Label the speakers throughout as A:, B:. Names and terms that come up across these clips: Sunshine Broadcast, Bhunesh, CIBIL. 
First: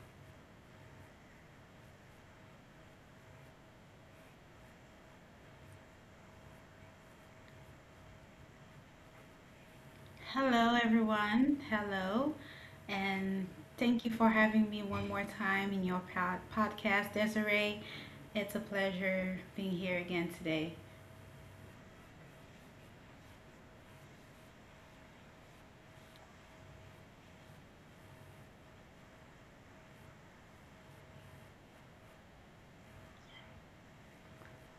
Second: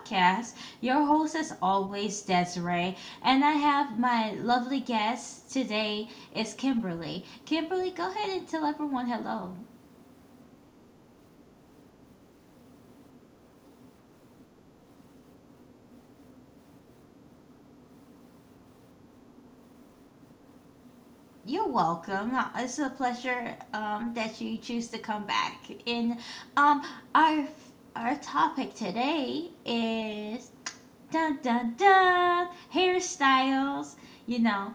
A: podcast. Your host, as always, Desiree. And I have my lovely guest today is Kimberly. Kimberly, go ahead and tell everyone hello.
B: Hello, everyone. Hello. And thank you for having me one more time in your podcast, Desiree. It's a pleasure being here again today.
A: You're welcome. It's a pleasure that you choose to come back. And um, our, our topic today is dun dun dun hairstyles. You know,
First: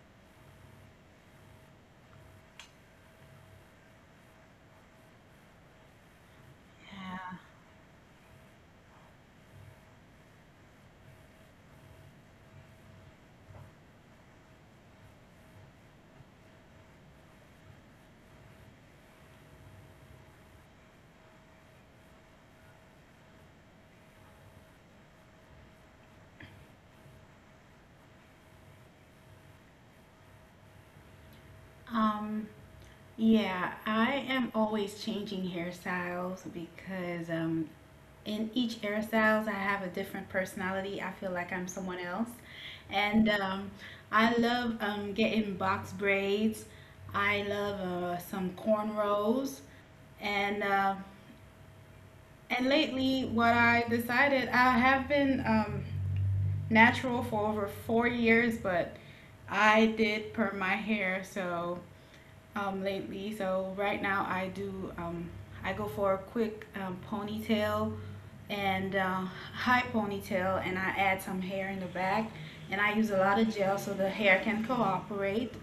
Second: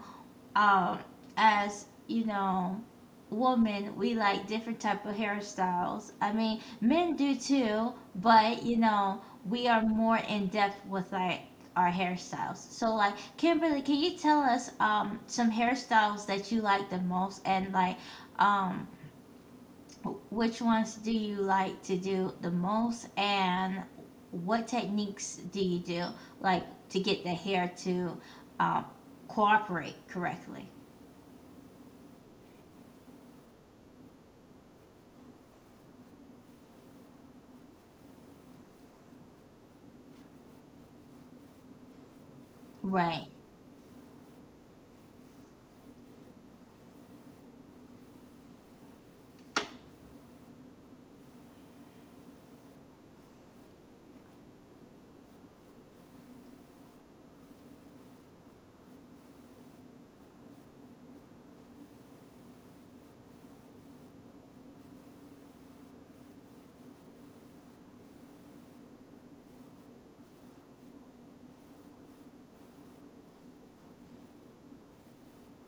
A: um as you know, women, we like different type of hairstyles. I mean, men do
B: Yeah.
A: too, but we are more in depth with like our hairstyles. So like, Kimberly, can you tell us some hairstyles that you like the most, and like um which ones do you like to do the most, and what techniques do you do, like, to get the hair to um, cooperate correctly?
B: Um, yeah, I am always changing hairstyles because in each hairstyles I have a different personality. I feel like I'm someone else,
A: Right,
B: and I love getting box braids. I love some cornrows, and And lately, what I decided, I have been natural for over 4 years, but I did perm my hair so lately. So right now, I do. I go for a quick ponytail and high ponytail, and I add some hair in the back. And I use a lot of gel so the hair can cooperate.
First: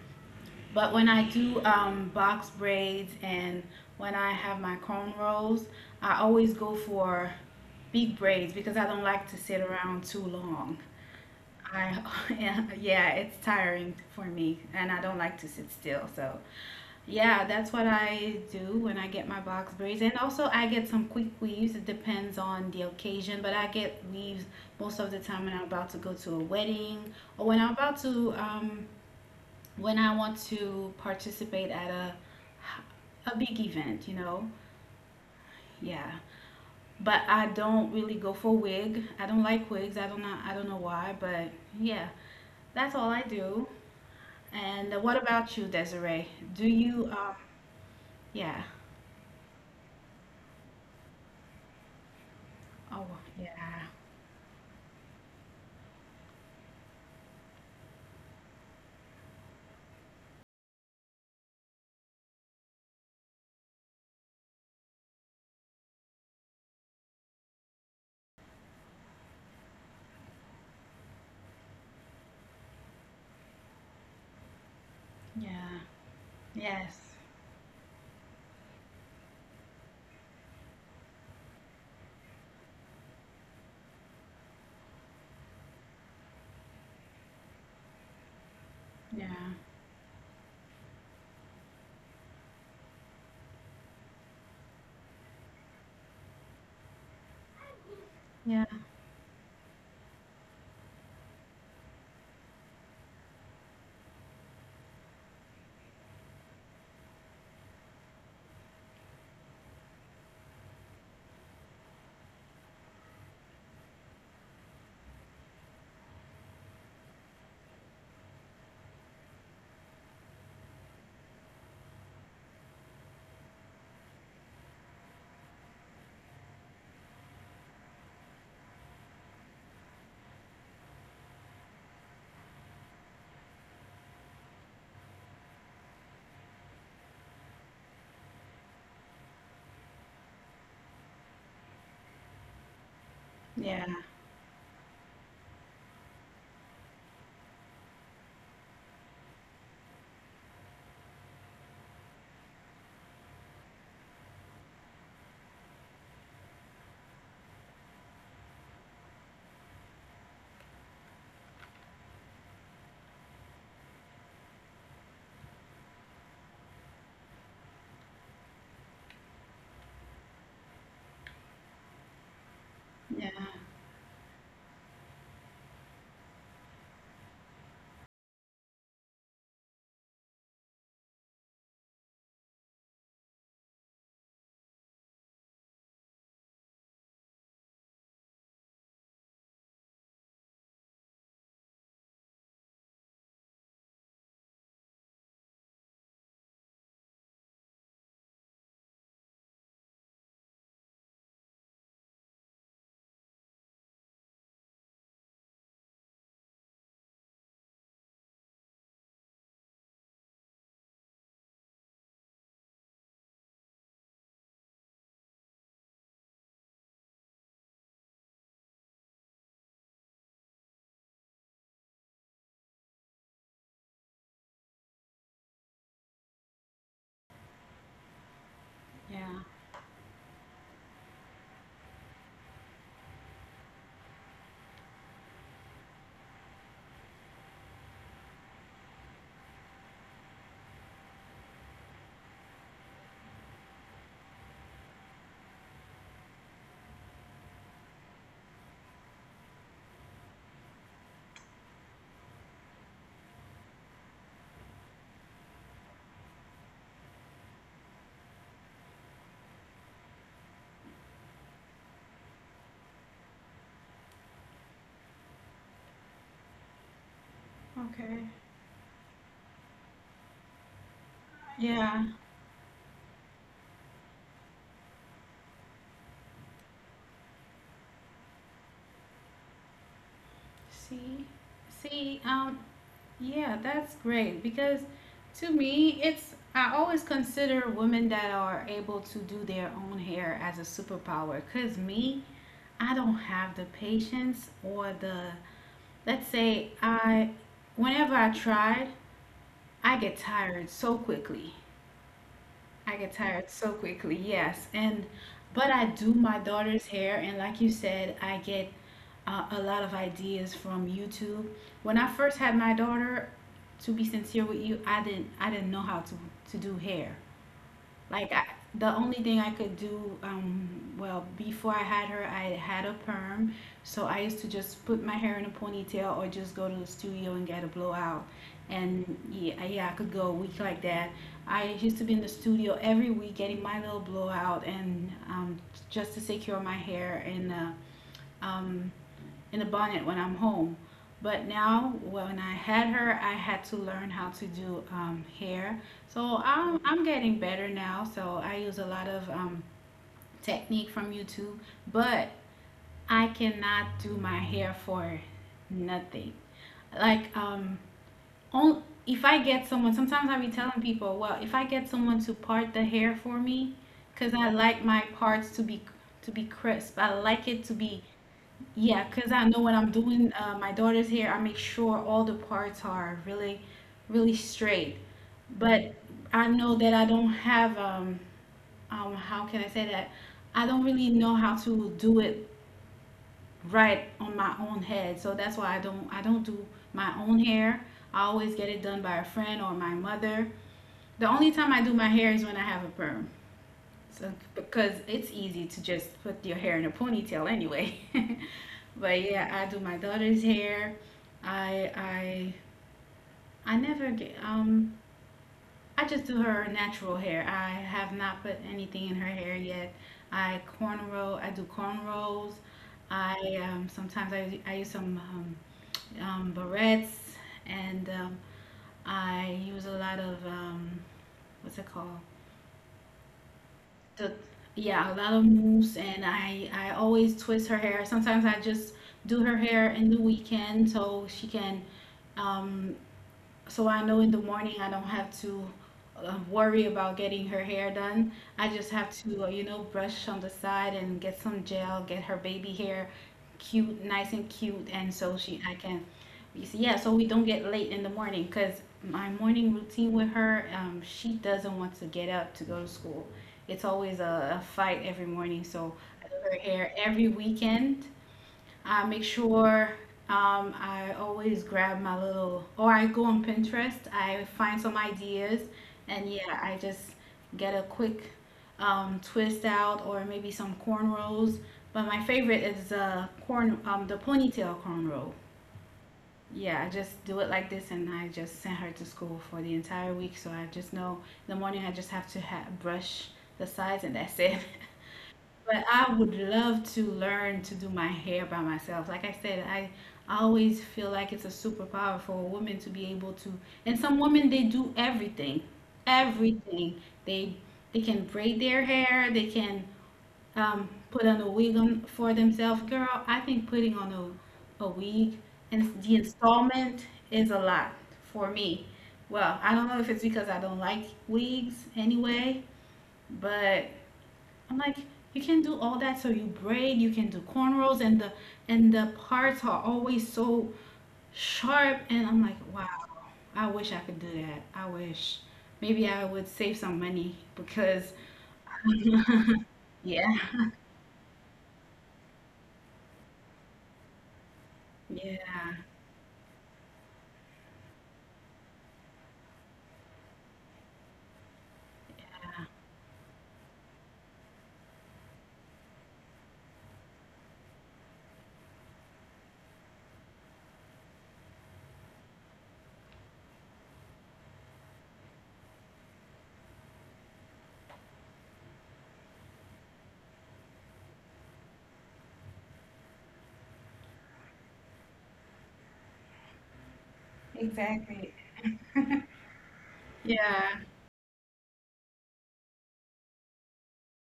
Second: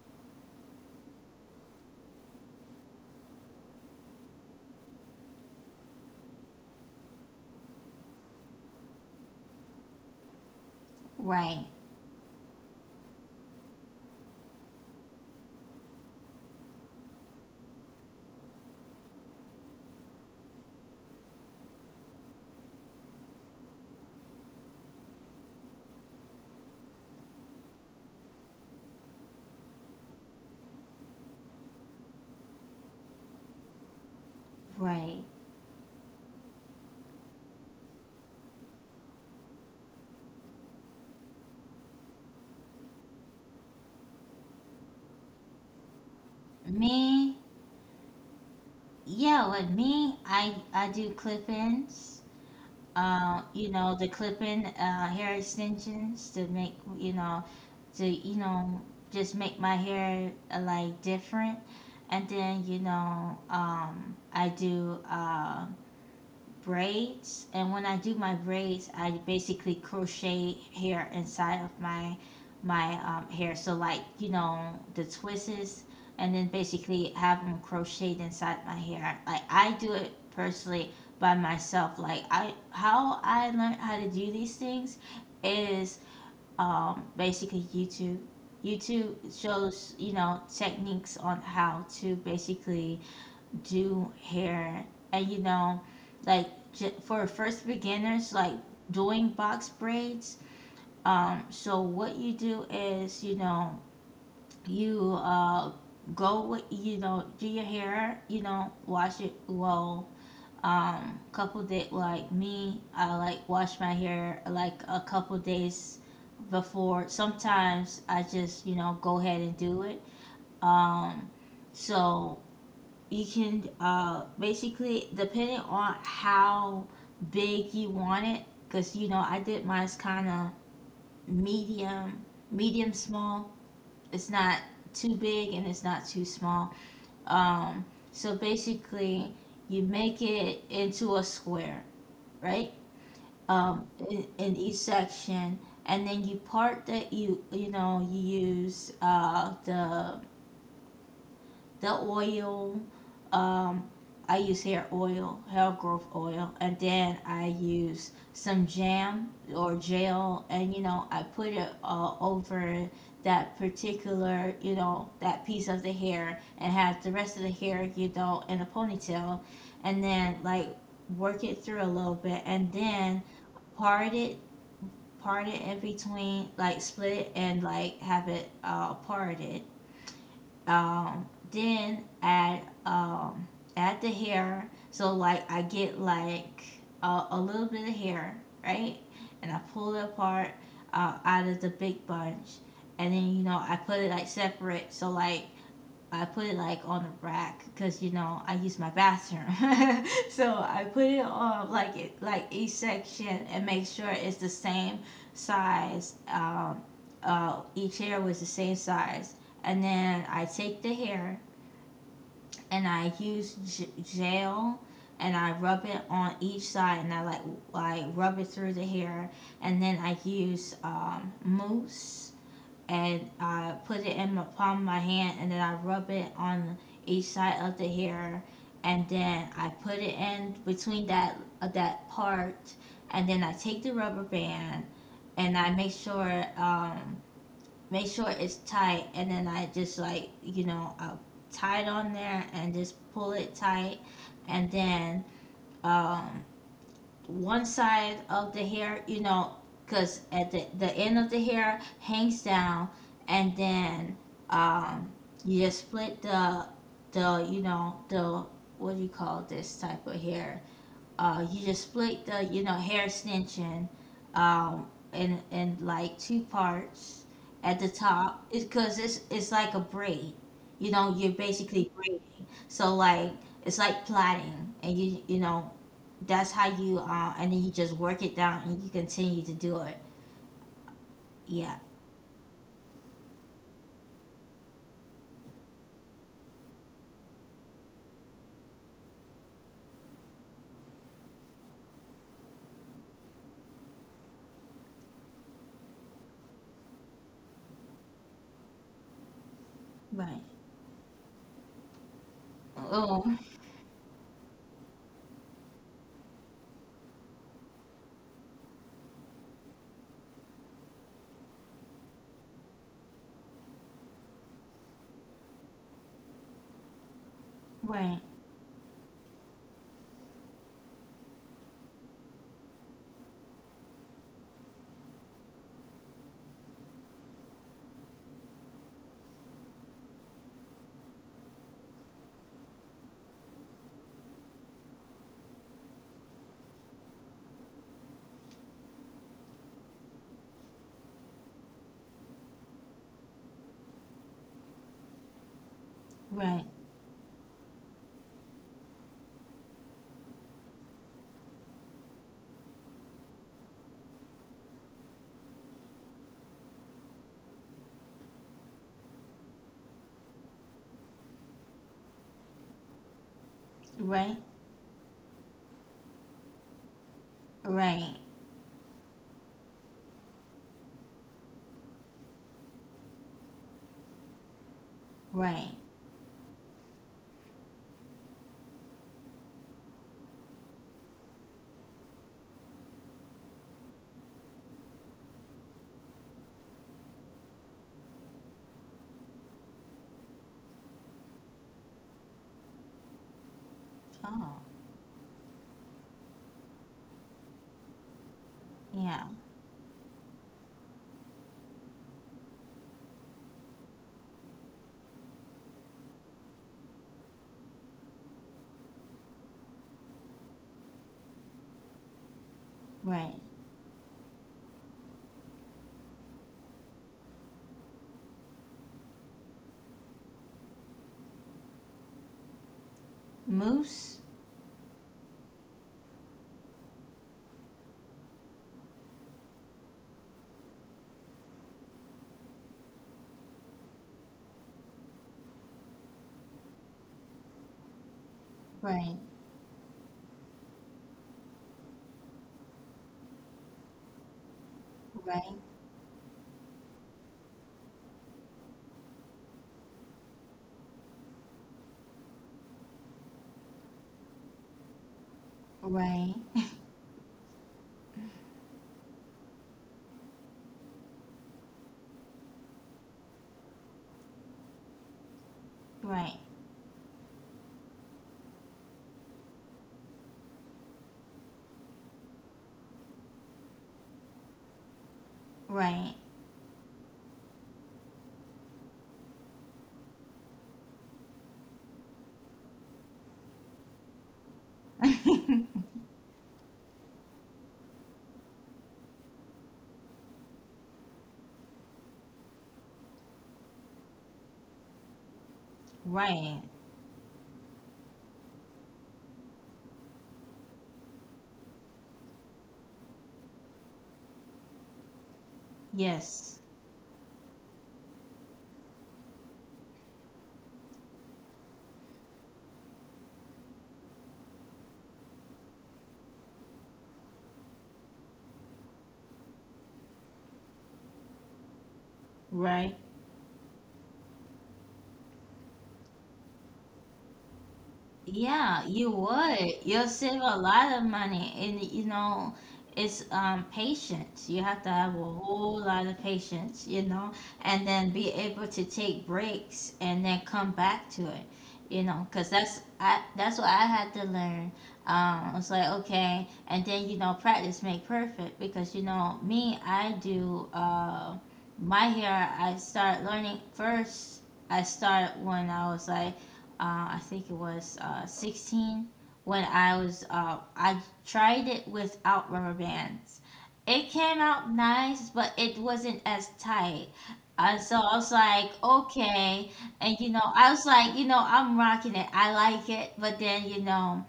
B: But when I do box braids and when I have my cornrows, I always go for big braids because I don't like to sit around too long.
A: right,
B: I yeah, yeah, it's tiring for me and I don't like to sit still. So, yeah, that's what I do when I get my box braids. And also I get some quick weaves. It depends on the occasion, but I get weaves most of the time when I'm about to go to a wedding or when I'm about to when I want to participate at a big event.
A: right.
B: Yeah. But I don't really go for wig. I don't like wigs. I don't know why, but yeah. That's all I do. And what about you, Desiree? Do you
A: Me,
B: yeah.
A: yeah, with me, I do clip-ins.
B: Oh,
A: You
B: yeah.
A: know, the clip-in hair extensions to make, you know, to, you know, just make my hair like different. And then, you know, I do braids, and when I do my braids, I basically crochet hair inside of my hair. So like, you know, the twists,
B: Yeah.
A: and then
B: Yes.
A: basically have them crocheted inside my hair. Like, I do it personally by myself. Like, I, how I learned how to do these things is basically youtube
B: Yeah.
A: shows, you know, techniques on how to basically do hair. And you know, like, for first beginners, like
B: Yeah.
A: doing box braids. So what you do is, you know, you go with, you know, do your hair, you know, wash it well. Couple day, like me, I like wash my hair like a couple days before. Sometimes I just, you know, go ahead and do it. um so you can basically, depending on how big you want it, because you know, I did mine's kind of medium, medium small. It's not too big, and it's not too small. um so basically, you make it into a square, right,
B: Yeah.
A: in each section, and then you part that. You know, you use the oil. Um, I use hair oil, hair growth oil, and then I use some jam or gel, and you know, I put it over that particular, you know, that piece of the hair, and have the rest of the hair, you know, in a ponytail, and then like work it through a little bit, and then
B: Yeah.
A: part it, part it in between, like split it, and like have it parted, then add add the hair. So like I get like a little bit of hair, right? And I pull it apart out of the big bunch, and then you know, I put it like separate. So like I put it like on the rack because you know, I use my bathroom. So I put it on like it, like each section, and make sure it's the same size. Each hair was the same size, and then I take the hair and I use gel, and I rub it on each side, and I like rub it through the hair, and then I use mousse, and I put it in the palm of my hand, and then I rub it on each side of the hair, and
B: Yeah.
A: then I put it in between that that part, and then I take the rubber band, and I make sure it's tight, and then I just like, you know, I tie it on there and just pull it tight. And then um, one side of the hair, you know, because at the end of the hair hangs down, and then um, you just split the, the what do you call this type of hair? You just split the, you know, hair extension, um, in like two parts at the
B: Okay.
A: top. It's because it's like a braid. You know, you're basically
B: Yeah.
A: braiding. So like, it's like plaiting, and you know, that's how you and then you just work it down, and you continue to do it.
B: See?
A: Yeah.
B: See, um Yeah, that's great because to me, it's I always consider women that are able to do their own hair as a superpower. Cause me, I don't have the patience or the let's say I whenever I try, I get
A: Right.
B: tired so quickly. I get
A: Oh.
B: tired so quickly, yes. And but I do my daughter's hair, and like you said, I get a lot of ideas from YouTube. When I first had my daughter, to be sincere with you, I didn't know how to do hair.
A: Right.
B: Like I, the only thing I could do, well, before I had her, I had a perm, so I used to just put my hair in a ponytail or just go to the studio and get a blowout. And yeah, yeah, I could go a week like that. I used to be in the studio every week getting my little blowout and just to secure my hair and. um, in the bonnet when I'm home. But now, when I had her, I had to learn how to do hair. So
A: Right.
B: I'm getting better now. So I use a lot of technique from YouTube, but I cannot do my hair for nothing. Like, on, if I get someone, sometimes I be telling people, well, if I get someone to part the hair for me, because
A: Right.
B: I like my parts to be crisp. I like it to be
A: Right.
B: yeah, because I know when I'm doing my daughter's hair, I make sure all the parts are really, really straight.
A: Right.
B: But I know that I don't have, how can I say that? I don't really know how to do it right on my own head. So that's why I don't do my own hair. I always get it done by a friend or my mother. The only time I do my hair is when I have a perm. So,
A: Oh.
B: because it's easy to just put your hair in a ponytail anyway. But
A: Yeah.
B: yeah, I do my daughter's hair. I I I never get I just do her natural hair. I have not put anything in her hair yet. I cornrow. I do cornrows. I
A: Right.
B: sometimes I use some barrettes and I use a lot of what's it called?
A: Moose.
B: The, yeah, a lot of mousse and I always twist her hair. Sometimes I just do her hair in the weekend so she can um, so I know in the morning I don't have to worry about getting her hair done. I just have
A: Right.
B: to, you know, brush on the side and get some gel, get her baby hair cute, nice and cute, and so she
A: Right.
B: I can, you see, yeah, so we don't get late in the morning because my morning routine with her, she doesn't want to get up to go to school. It's always a fight every morning, so I do
A: Right.
B: her hair every weekend I make sure I always grab my little, or I go on Pinterest, I find some ideas, and
A: Right,
B: yeah, I just get a quick twist out or maybe some cornrows. But my favorite is the ponytail cornrow.
A: right,
B: Yeah, I just do it like this, and I just send her to school for the entire week. So I just know in the morning I just have to brush the sides, and that's it. But I would love to learn to do my hair by myself. Like I said, I always feel like it's a superpower for a woman to be able to. And some women they do everything,
A: right.
B: everything. They they can braid their hair. They can put on a wig on for themselves. Girl, I think putting on a wig and the
A: Yes,
B: installment is a lot for me. Well, I don't know if it's because I don't like wigs anyway, but I'm like, you can do all that. So you braid, you can do cornrows, and the parts are always so sharp. And I'm like, wow,
A: right.
B: I wish I could do that. I wish. Maybe I would save some money because,
A: Yeah, you would. You'll
B: yeah,
A: save a lot of money, and you know, it's patience. You have to have a
B: yeah,
A: whole lot of patience, you know, and then be able to take breaks and then come back to it, you know, because that's I that's what I had to learn. I was like, okay, and then you know, practice make perfect, because you know me, I do my hair. I start learning first. I start when I was like I think it was 16, when I was I tried it without rubber bands. It came out nice, but it wasn't as tight. So I
B: Exactly.
A: was like, okay, and you know, I
B: yeah.
A: was like, you know, I'm rocking it. I like it, but then you know,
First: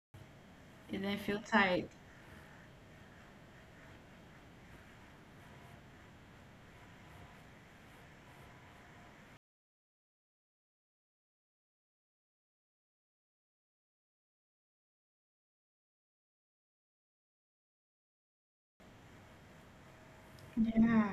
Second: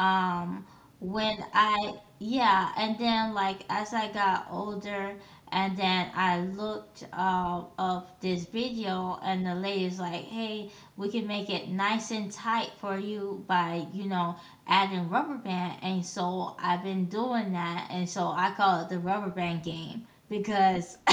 A: um
B: It didn't
A: when
B: feel
A: I
B: tight.
A: yeah, and then like as I got older, and then I looked up this video, and the lady's like, hey, we can make it nice and tight for you by, you know, adding rubber band. And so I've been doing that, and so I call it the rubber band game, because
B: Yeah,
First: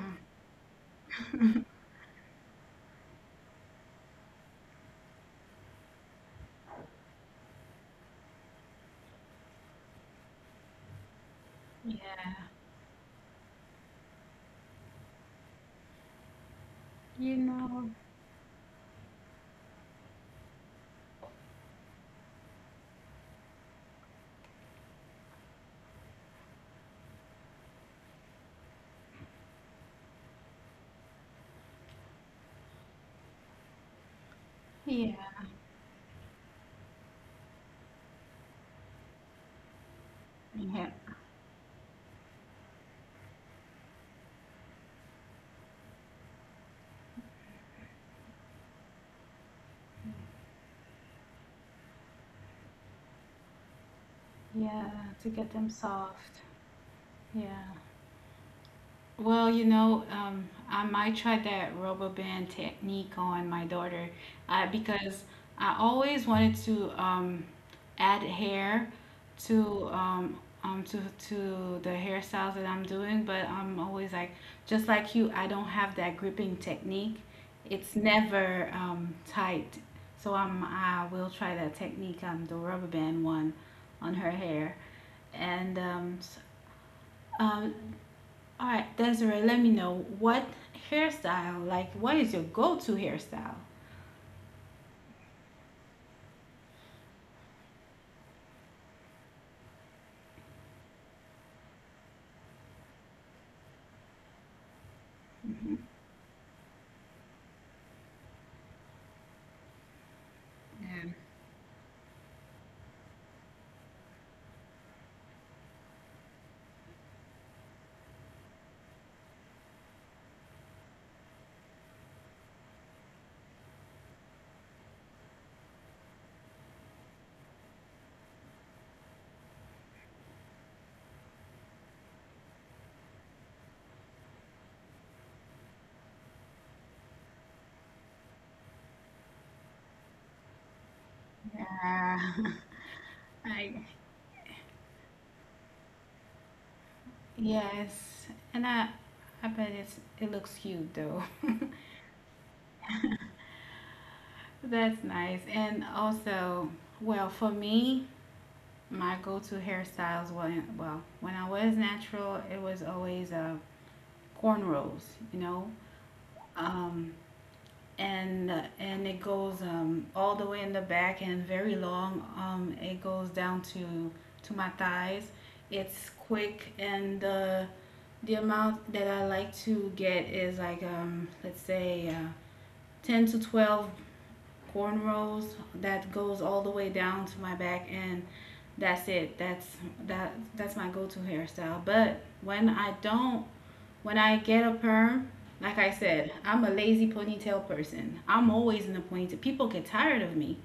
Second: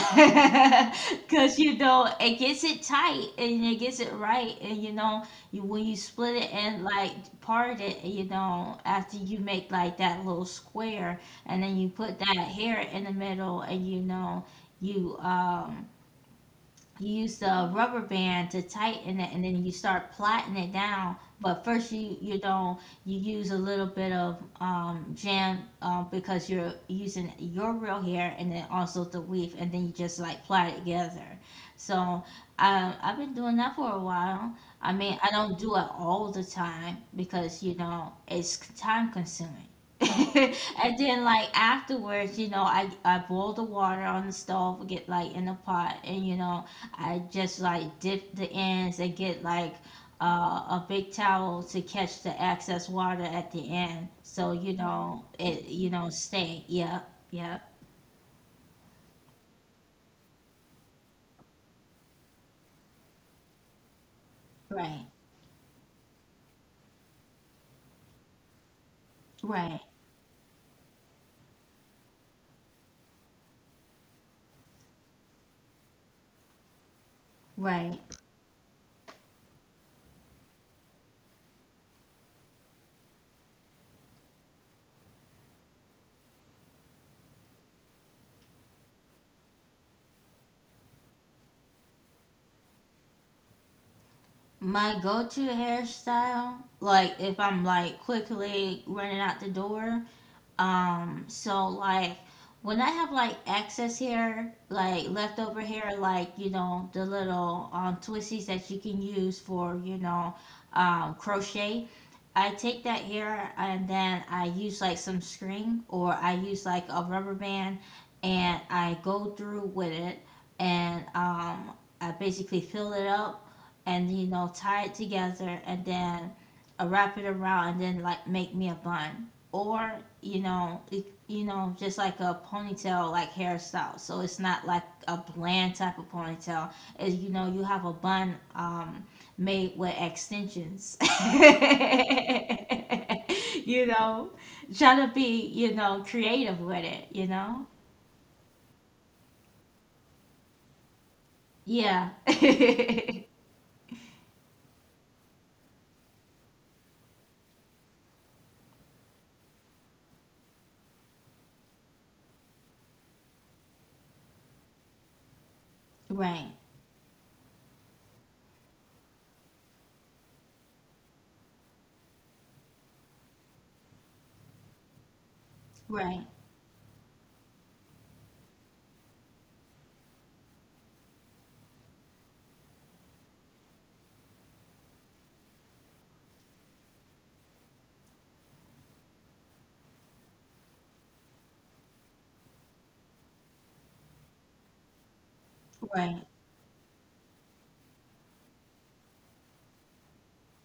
A: because you know, it gets it tight, and it gets it right, and you know, you, when you split it and like part it, you know, after you make like that little square, and then you put
B: yeah.
A: that hair in the middle, and you know, you you
B: You
A: use the
B: know,
A: rubber band to tighten it, and then you start plaiting it down. But first, you don't you use a little bit of jam, because you're using your real hair, and then also the weave, and then you just like plait it together. So I, I've been doing that for a while. I
B: yeah,
A: mean, I don't do it all the time because you know, it's time consuming.
B: yeah,
A: And then like afterwards, you know, I boil the water on the stove, get like in the pot, and you know, I just like dip the ends, and get like a big towel to catch the excess water at the end, so you
B: yeah.
A: know
B: To get
A: it,
B: them
A: you know,
B: soft.
A: stay. Yep, yep.
B: Yeah. Well, you know, I might try that RoboBand technique on my daughter
A: Right,
B: because I always wanted to add hair
A: right,
B: to um, um, to to the hairstyles that I'm doing, but I'm always like, just like you, I don't have that gripping technique. It's
A: right.
B: never tight, so I'm I will try that technique, the rubber band one, on her hair, and um, all right, Desiree, let me know what hairstyle, like, what is your go to hairstyle?
A: My go-to hairstyle, like if I'm like quickly running out the door, so like when I have like excess hair, like leftover hair, like you know the little twisties that you can use for, you know,
B: Um,
A: crochet, I take that hair and then I use like some string, or I use like a rubber band, and I go through with it, and I basically fill it up, and you know, tie it together, and then I wrap it around, and then like make me a bun, or you know it, you know, just like a ponytail like hairstyle. So it's not like a bland type of ponytail is, you know, you have a bun made with extensions.
B: yeah. I,
A: You know, trying to be, you know, creative with it, you know?
B: Yes, and I bet it's it looks cute though.
A: Yeah.
B: That's nice. And also, well, for me, my go-to hairstyles when well, when I was natural, it was always cornrows. You know,
A: Right,
B: um, and it goes all the way in the back and very long. It goes down to my thighs. It's
A: right,
B: quick and the amount that I like to get is like let's say 10 to 12 cornrows that goes all the way down to my back and that's it that that's my go-to hairstyle but when I don't when I get a perm, like I
A: right,
B: said, I'm a lazy ponytail person. I'm always in a ponytail. People get tired of me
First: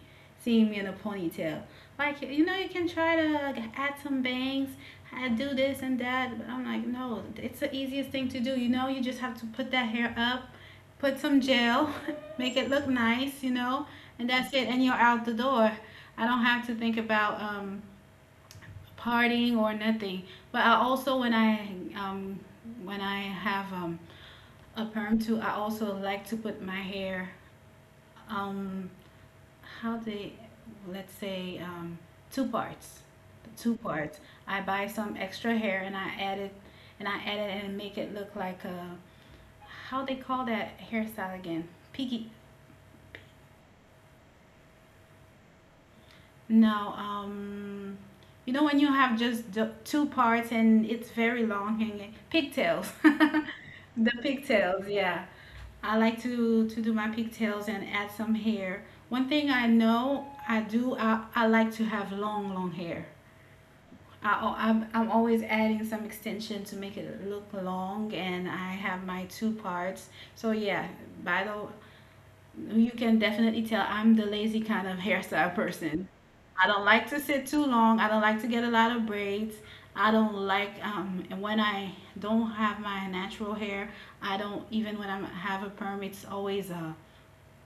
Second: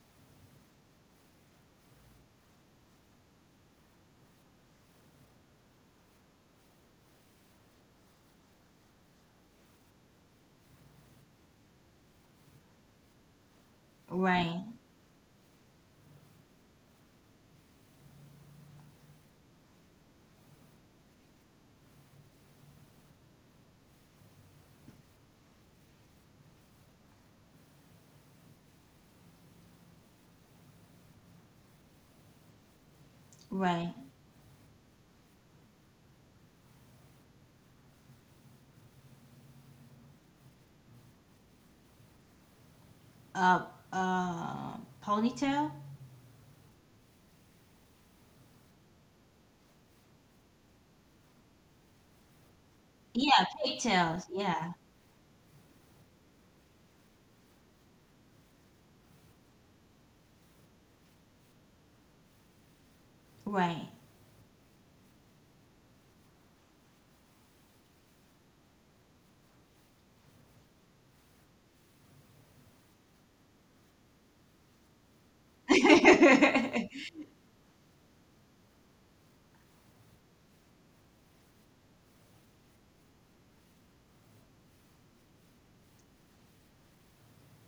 B: seeing me in a ponytail. Like, you know, you can try to add some bangs, I do this and that, but I'm like, no, it's the easiest thing to do. You know, you just have to put that hair up, put some gel, make it look nice, you know, and that's
A: right,
B: it, and you're out the door. I don't have to think about partying or nothing. But I also, um, when I have a perm too. I also like to put my hair, um, how they, let's say, two parts. Two
A: right.
B: parts. I buy some extra hair and I add it, and I add it and make it look like how they call that hairstyle again? Piggy.
A: Uh, uh, Ponytail?
B: No, you know when you have just two parts and it's very long hanging. Pigtails.
A: Yeah,
B: The
A: pigtails. Yeah,
B: pigtails, yeah. I like to do my pigtails and add some hair. One thing I know I do I like to have long long hair.
A: right.
B: I'm always adding some extension to make it look long and I have my two parts. So yeah, by the you can definitely tell I'm the lazy kind of hairstyle person. I don't like to sit too long. I don't like to get a lot of braids. I don't like and when I don't have my natural hair, I don't even when I have a perm, it's always a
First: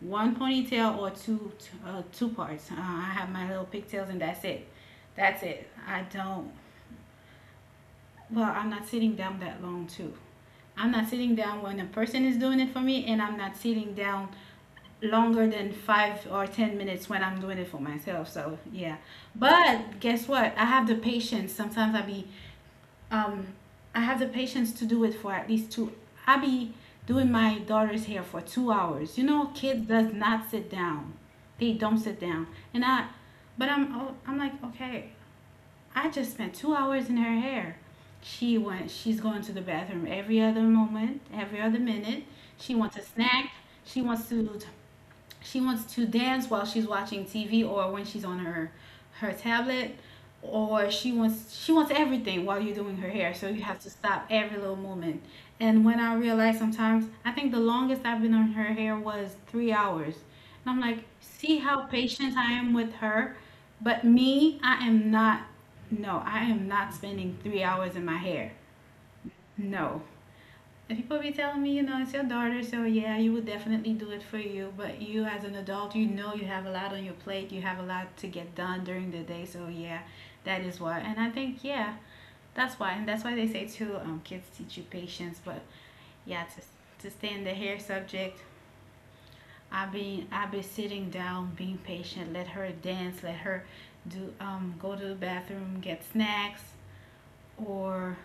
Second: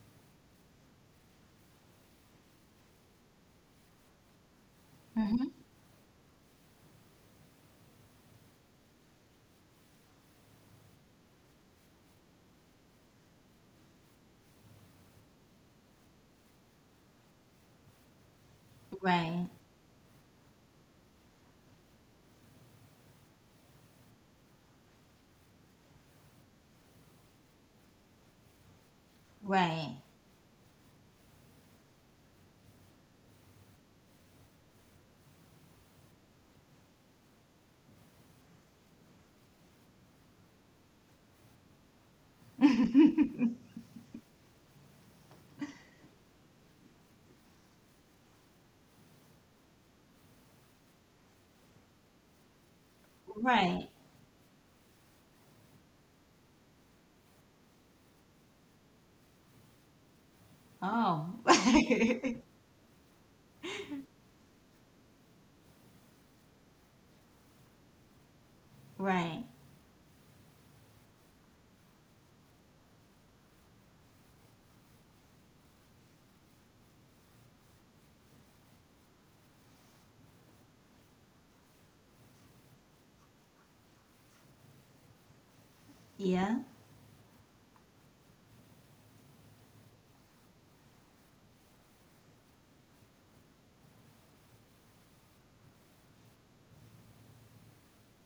B: one ponytail or two two parts. I have my little pigtails and that's it. That's
A: Hmm.
B: it. I don't. Well, I'm not sitting down that long too. I'm not sitting down when a person is doing it for me, and I'm not sitting down longer than 5 or 10 minutes when I'm doing it for myself. So yeah,
A: Right,
B: but guess what? I have the patience. Sometimes um, I have the patience to do it for at least two. I be doing my daughter's hair for 2 hours. You know, kids
A: right.
B: does not sit down. They don't sit down. And I, but I'm, oh, I'm like, okay, I just spent 2 hours in her hair. She's going to the bathroom every other moment, every other minute. She wants a snack. She wants to she wants to dance while she's watching TV or when she's on her tablet, or she wants everything while you're doing her hair. So you have
A: Right.
B: to stop every little moment. And when I realized sometimes, I think the longest I've been on her hair was 3 hours. And I'm like,
A: Oh.
B: "See how patient I am with her, but me, I am not, no, I am not spending 3 hours in my hair."
A: Right.
B: No. And people be telling me, you know, it's your daughter, so yeah, you would definitely do it for you. But you, as an adult, you know you have a lot on your plate. You have a lot to get done during the day. So yeah, that is why. And I think yeah, That's why. And that's why they say too, kids teach you patience. But yeah,
A: Yeah.
B: to stay in the hair subject, I've been sitting down, being patient. Let her dance. Let her do go to the bathroom, get snacks, or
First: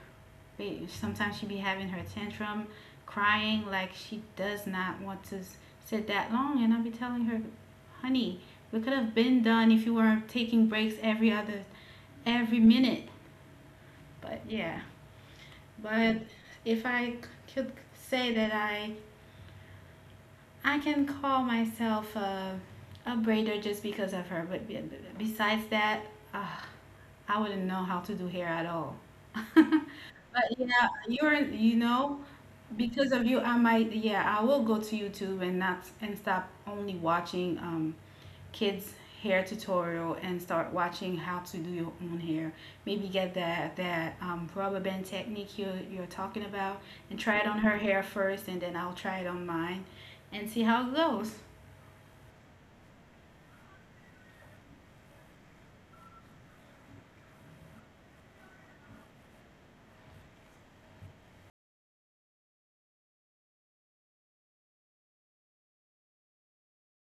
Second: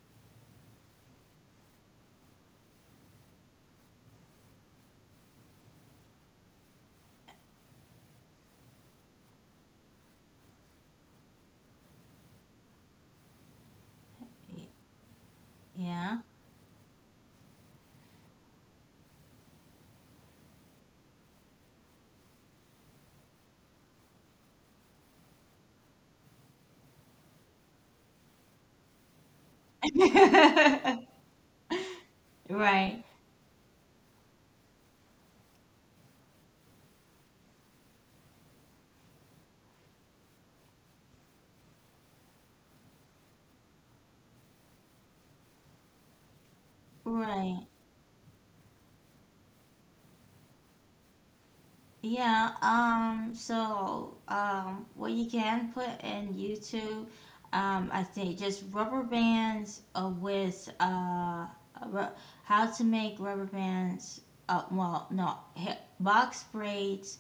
B: sometimes she be having her tantrum, crying like she does not want to sit that long. And I'll be telling her, honey, we could have been done if you weren't taking breaks every minute. But yeah, but
A: Yeah.
B: if I could say that I can call myself a braider just because of her. But besides that, ah, Uh, I wouldn't know how to do hair at all. But yeah, you know,
A: Right,
B: because of you, I might, yeah, I will go to YouTube and not and stop only watching kids hair tutorial and start watching how to do your own hair. Maybe get that rubber band technique you're talking about and try it on
A: right.
B: her hair first, and then I'll try it on mine, and see how it goes.
A: Yeah, so what you can put in YouTube, I think just rubber bands with ru- how to make rubber bands. Well, no, box braids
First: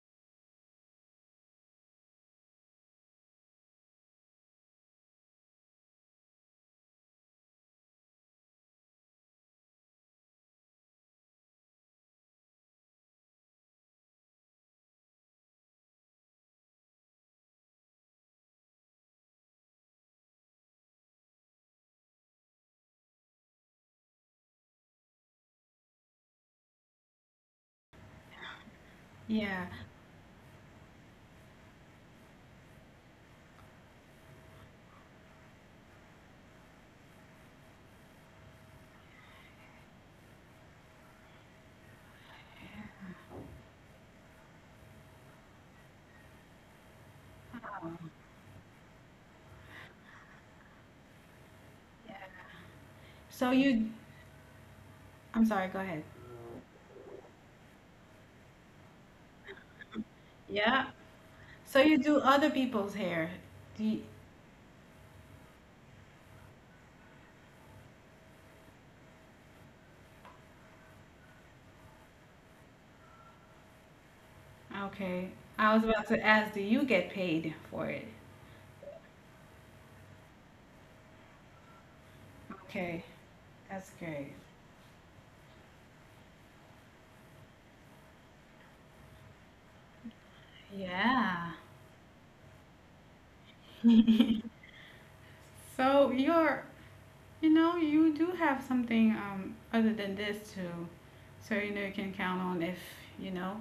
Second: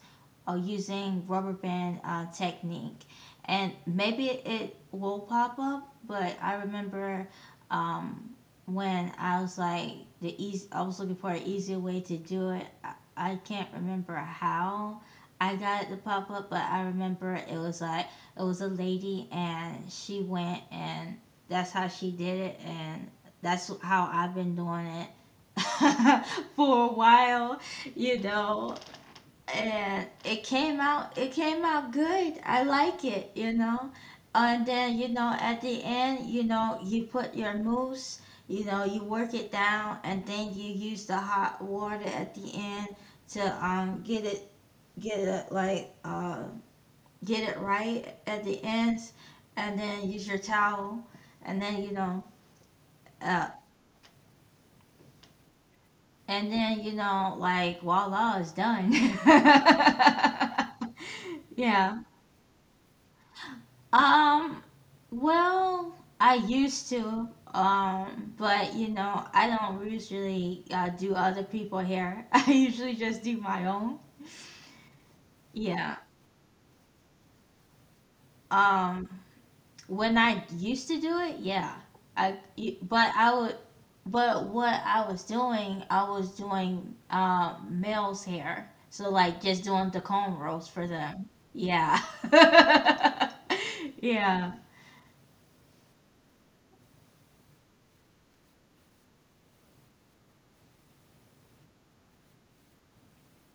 A: using rubber band technique, and maybe it will pop up. But I remember um, when I was like I was looking for an easier way to do it. I can't remember how I got the pop up, but I remember it was like, it was a lady, and she went, and that's how she did it, and that's how I've been doing it. For a while, you know.
B: Yeah.
A: And it came out, it came out good. I like it, you know. And then you know, at the end, you know, you put your mousse, you know, you work it down, and then you use the hot water at the end to get it, get it like get it
B: Oh,
A: right at the ends, and then use your towel, and then you
B: yeah.
A: know
B: So
A: uh
B: you, I'm sorry. Go ahead.
A: and then you know, like voila, it's done.
B: Yeah. So you
A: Yeah.
B: do other people's hair. Do you,
A: Um, well, I used to. But you know, I don't usually do other people hair. I usually just do my own.
B: okay. I was
A: Yeah.
B: about to ask, do you get paid for it?
A: Um, when I used to do it, yeah. I,
B: Okay,
A: but I would,
B: that's great.
A: But what I was doing male's hair. So like just doing the comb rolls for them.
B: Yeah.
A: Yeah. Yeah.
B: So you're, you know, you do have something other than this too. So you know you can count on you know,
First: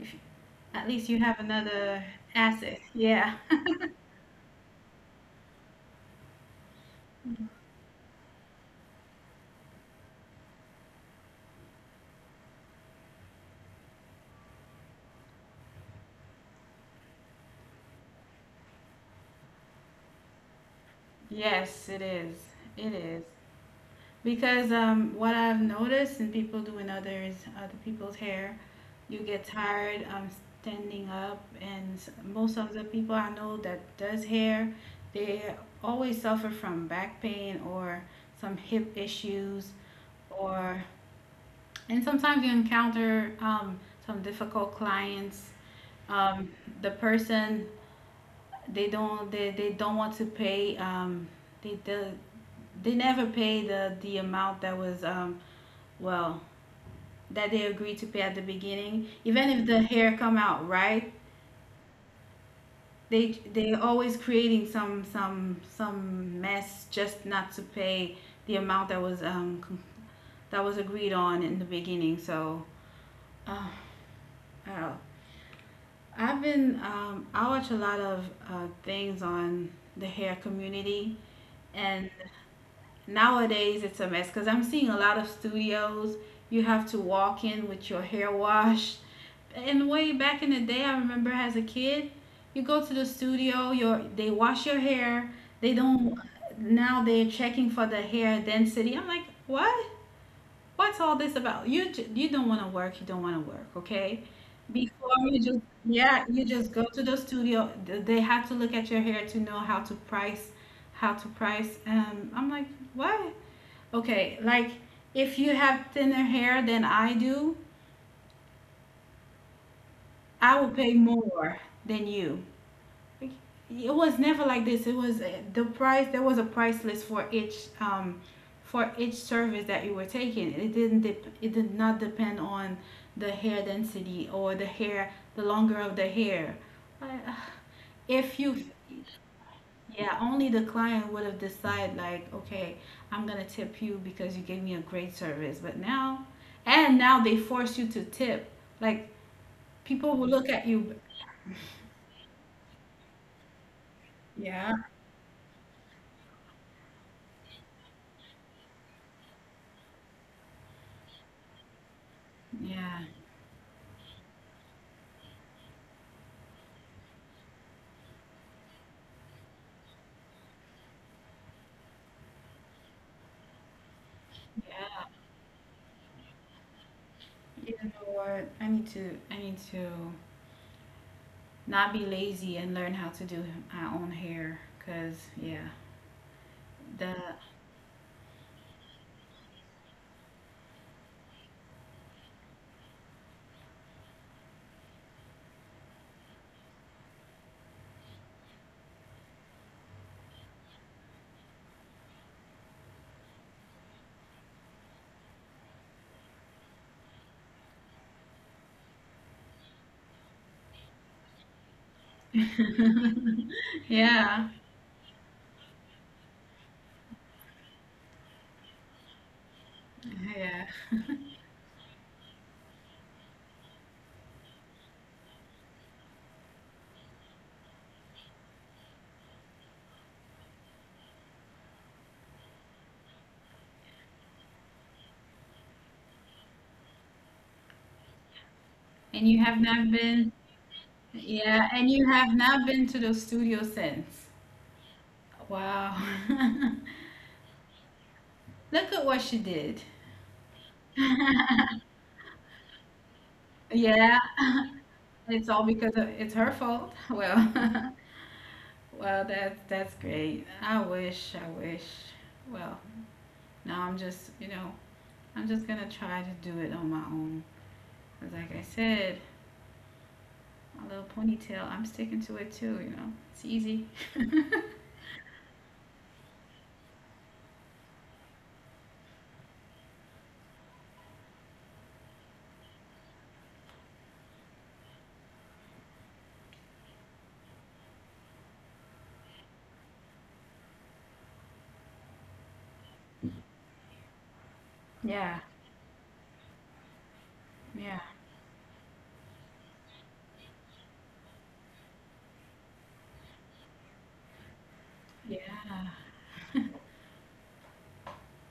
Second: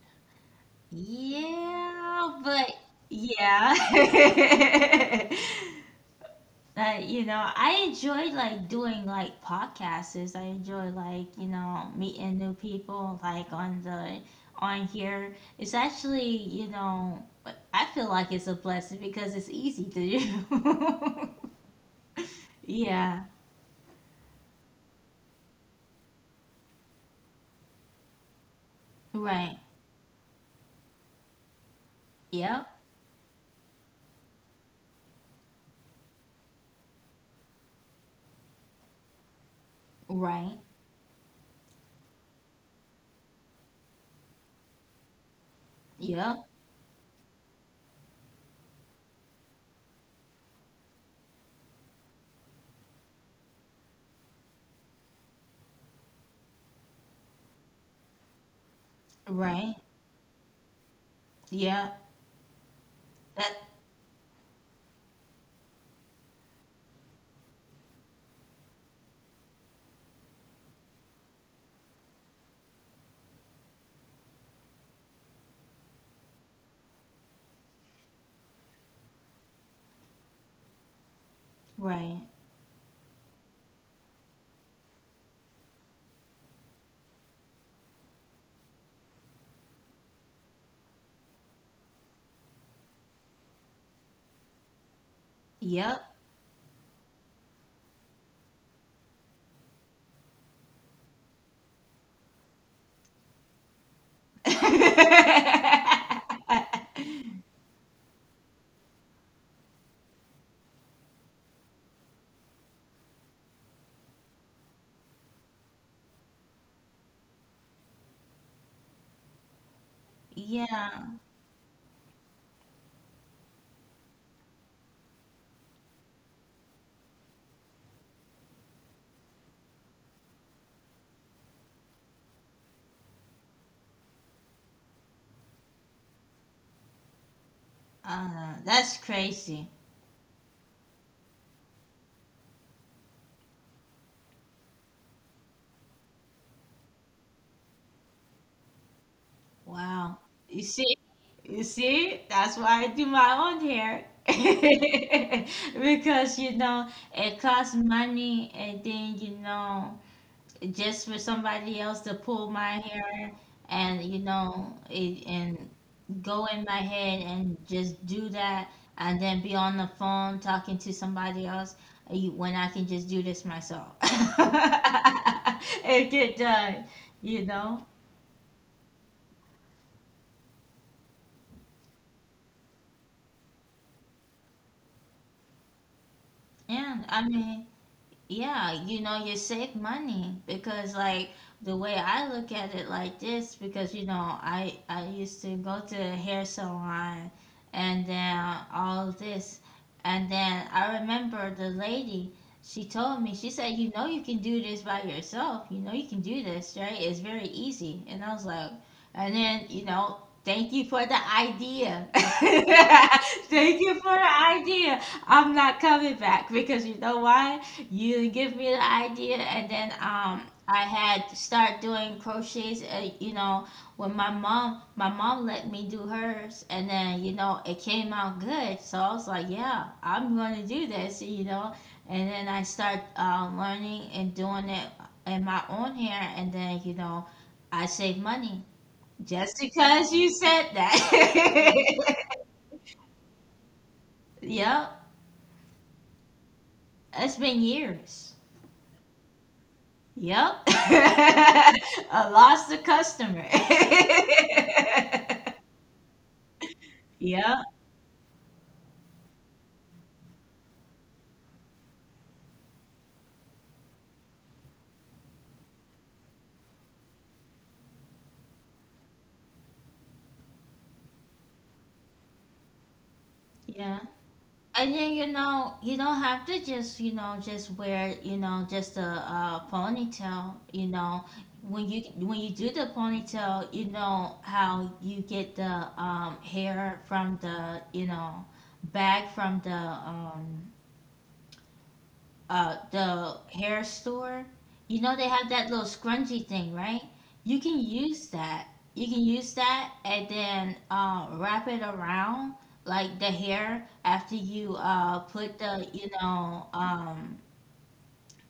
B: if at least you have another
A: Yeah, but
B: asset. Yeah.
A: yeah. Like, you know, I enjoy like doing like podcasts. I enjoy, meeting new people like on here. It's actually, you know, I feel like it's a blessing because it's easy to do.
B: Yes, it is. It
A: Yeah.
B: is. Because what I've noticed in people doing other people's hair, you get
A: Right.
B: tired standing up, and s- most
A: Yep.
B: of the people I know that does hair, they always suffer from back pain or some hip issues,
A: Right.
B: or and sometimes you encounter some difficult clients.
A: Yep.
B: Um, the person they don't want to pay. They, they they never pay the amount that was well, that they agree to pay at the beginning, even if
A: Right.
B: the hair come out right,
A: Yep. That
B: they always creating some mess just not to pay the amount that was that was agreed on in the beginning. So, uh, I don't know. I've been I watch a lot of things on the hair community, and
A: right.
B: nowadays, it's a mess because I'm seeing a lot of studios. You have to walk in with your hair washed. And way back in the day, I remember as a kid, you go to the studio, your they wash your hair. They
A: Yep.
B: don't. Now they're checking for the hair density. I'm like, what? What's all this about? You j- you don't want to work. You don't want to work. Okay. Before you just yeah, You just go to the studio. Th- They have to look at your hair to know how to price, I'm like, what? Okay, like if you have thinner hair than I do, I will
A: Yeah,
B: pay more than you. Like, it was never like this. It was the price. There was a price list um, for each service that you were taking. It didn't. Dep- it did not depend on the hair density or the longer of the hair. I- If you
A: that's crazy.
B: Yeah, only the client would have decided like, okay, I'm gonna tip you because you gave me a great service. But now, and now they force you to tip. Like people
A: Wow.
B: will look
A: You
B: at you.
A: see? You see? That's why I do my own hair.
B: Yeah,
A: Because, you know, it costs money, and then, you know, just for somebody else to pull my
B: yeah,
A: hair and and go in my head and just do that, and then be on the phone talking to somebody else, when I can just do this myself.
B: yeah.
A: And get done, you
B: You
A: know?
B: know what? I need to not be lazy and learn how to do my own hair. Cause yeah,
A: And
B: the
A: I mean, yeah, you know, you save money because like the way I look at it like this, because you know, I used to go to a hair salon and then all this, and then I remember the lady, she told me, she said, "You know you can do this by yourself. You know you can do this, right? It's very easy." And I was like, and then, thank you for the idea. Thank you for the
B: yeah,
A: idea. I'm not coming back, because you know why? You give me the idea, and then
B: yeah.
A: I had to start doing crochets. You know, when my mom, let me do hers, and then you know it came out good. So I was like, yeah, I'm going to do this. You know, and then I start learning and doing it in my own hair, and then you know, I save money
B: And you have
A: just
B: not
A: because
B: been,
A: you said
B: Yeah, and you
A: that.
B: have not been to the studio since.
A: Yep,
B: Wow.
A: it's been years.
B: Look at what she did.
A: Yep. I lost a customer.
B: Yeah, it's all because of, it's her fault.
A: Yeah,
B: Well, well, that's great. I wish. Well, now I'm just, you know, I'm just gonna try to do it on my own. 'Cause like I said, my little ponytail, I'm sticking to it too. You know, it's easy.
A: yeah. And then you know, you don't have to just, you know, just wear, you know, just a, ponytail, you know. When you do the ponytail, you know how you get the hair from the, you know, back from the hair store, you know they
B: Yeah,
A: have that little scrunchie thing, right? You can
B: yeah.
A: use that. You can use that, and then wrap it around like the hair after you put the,
B: Yeah.
A: you know,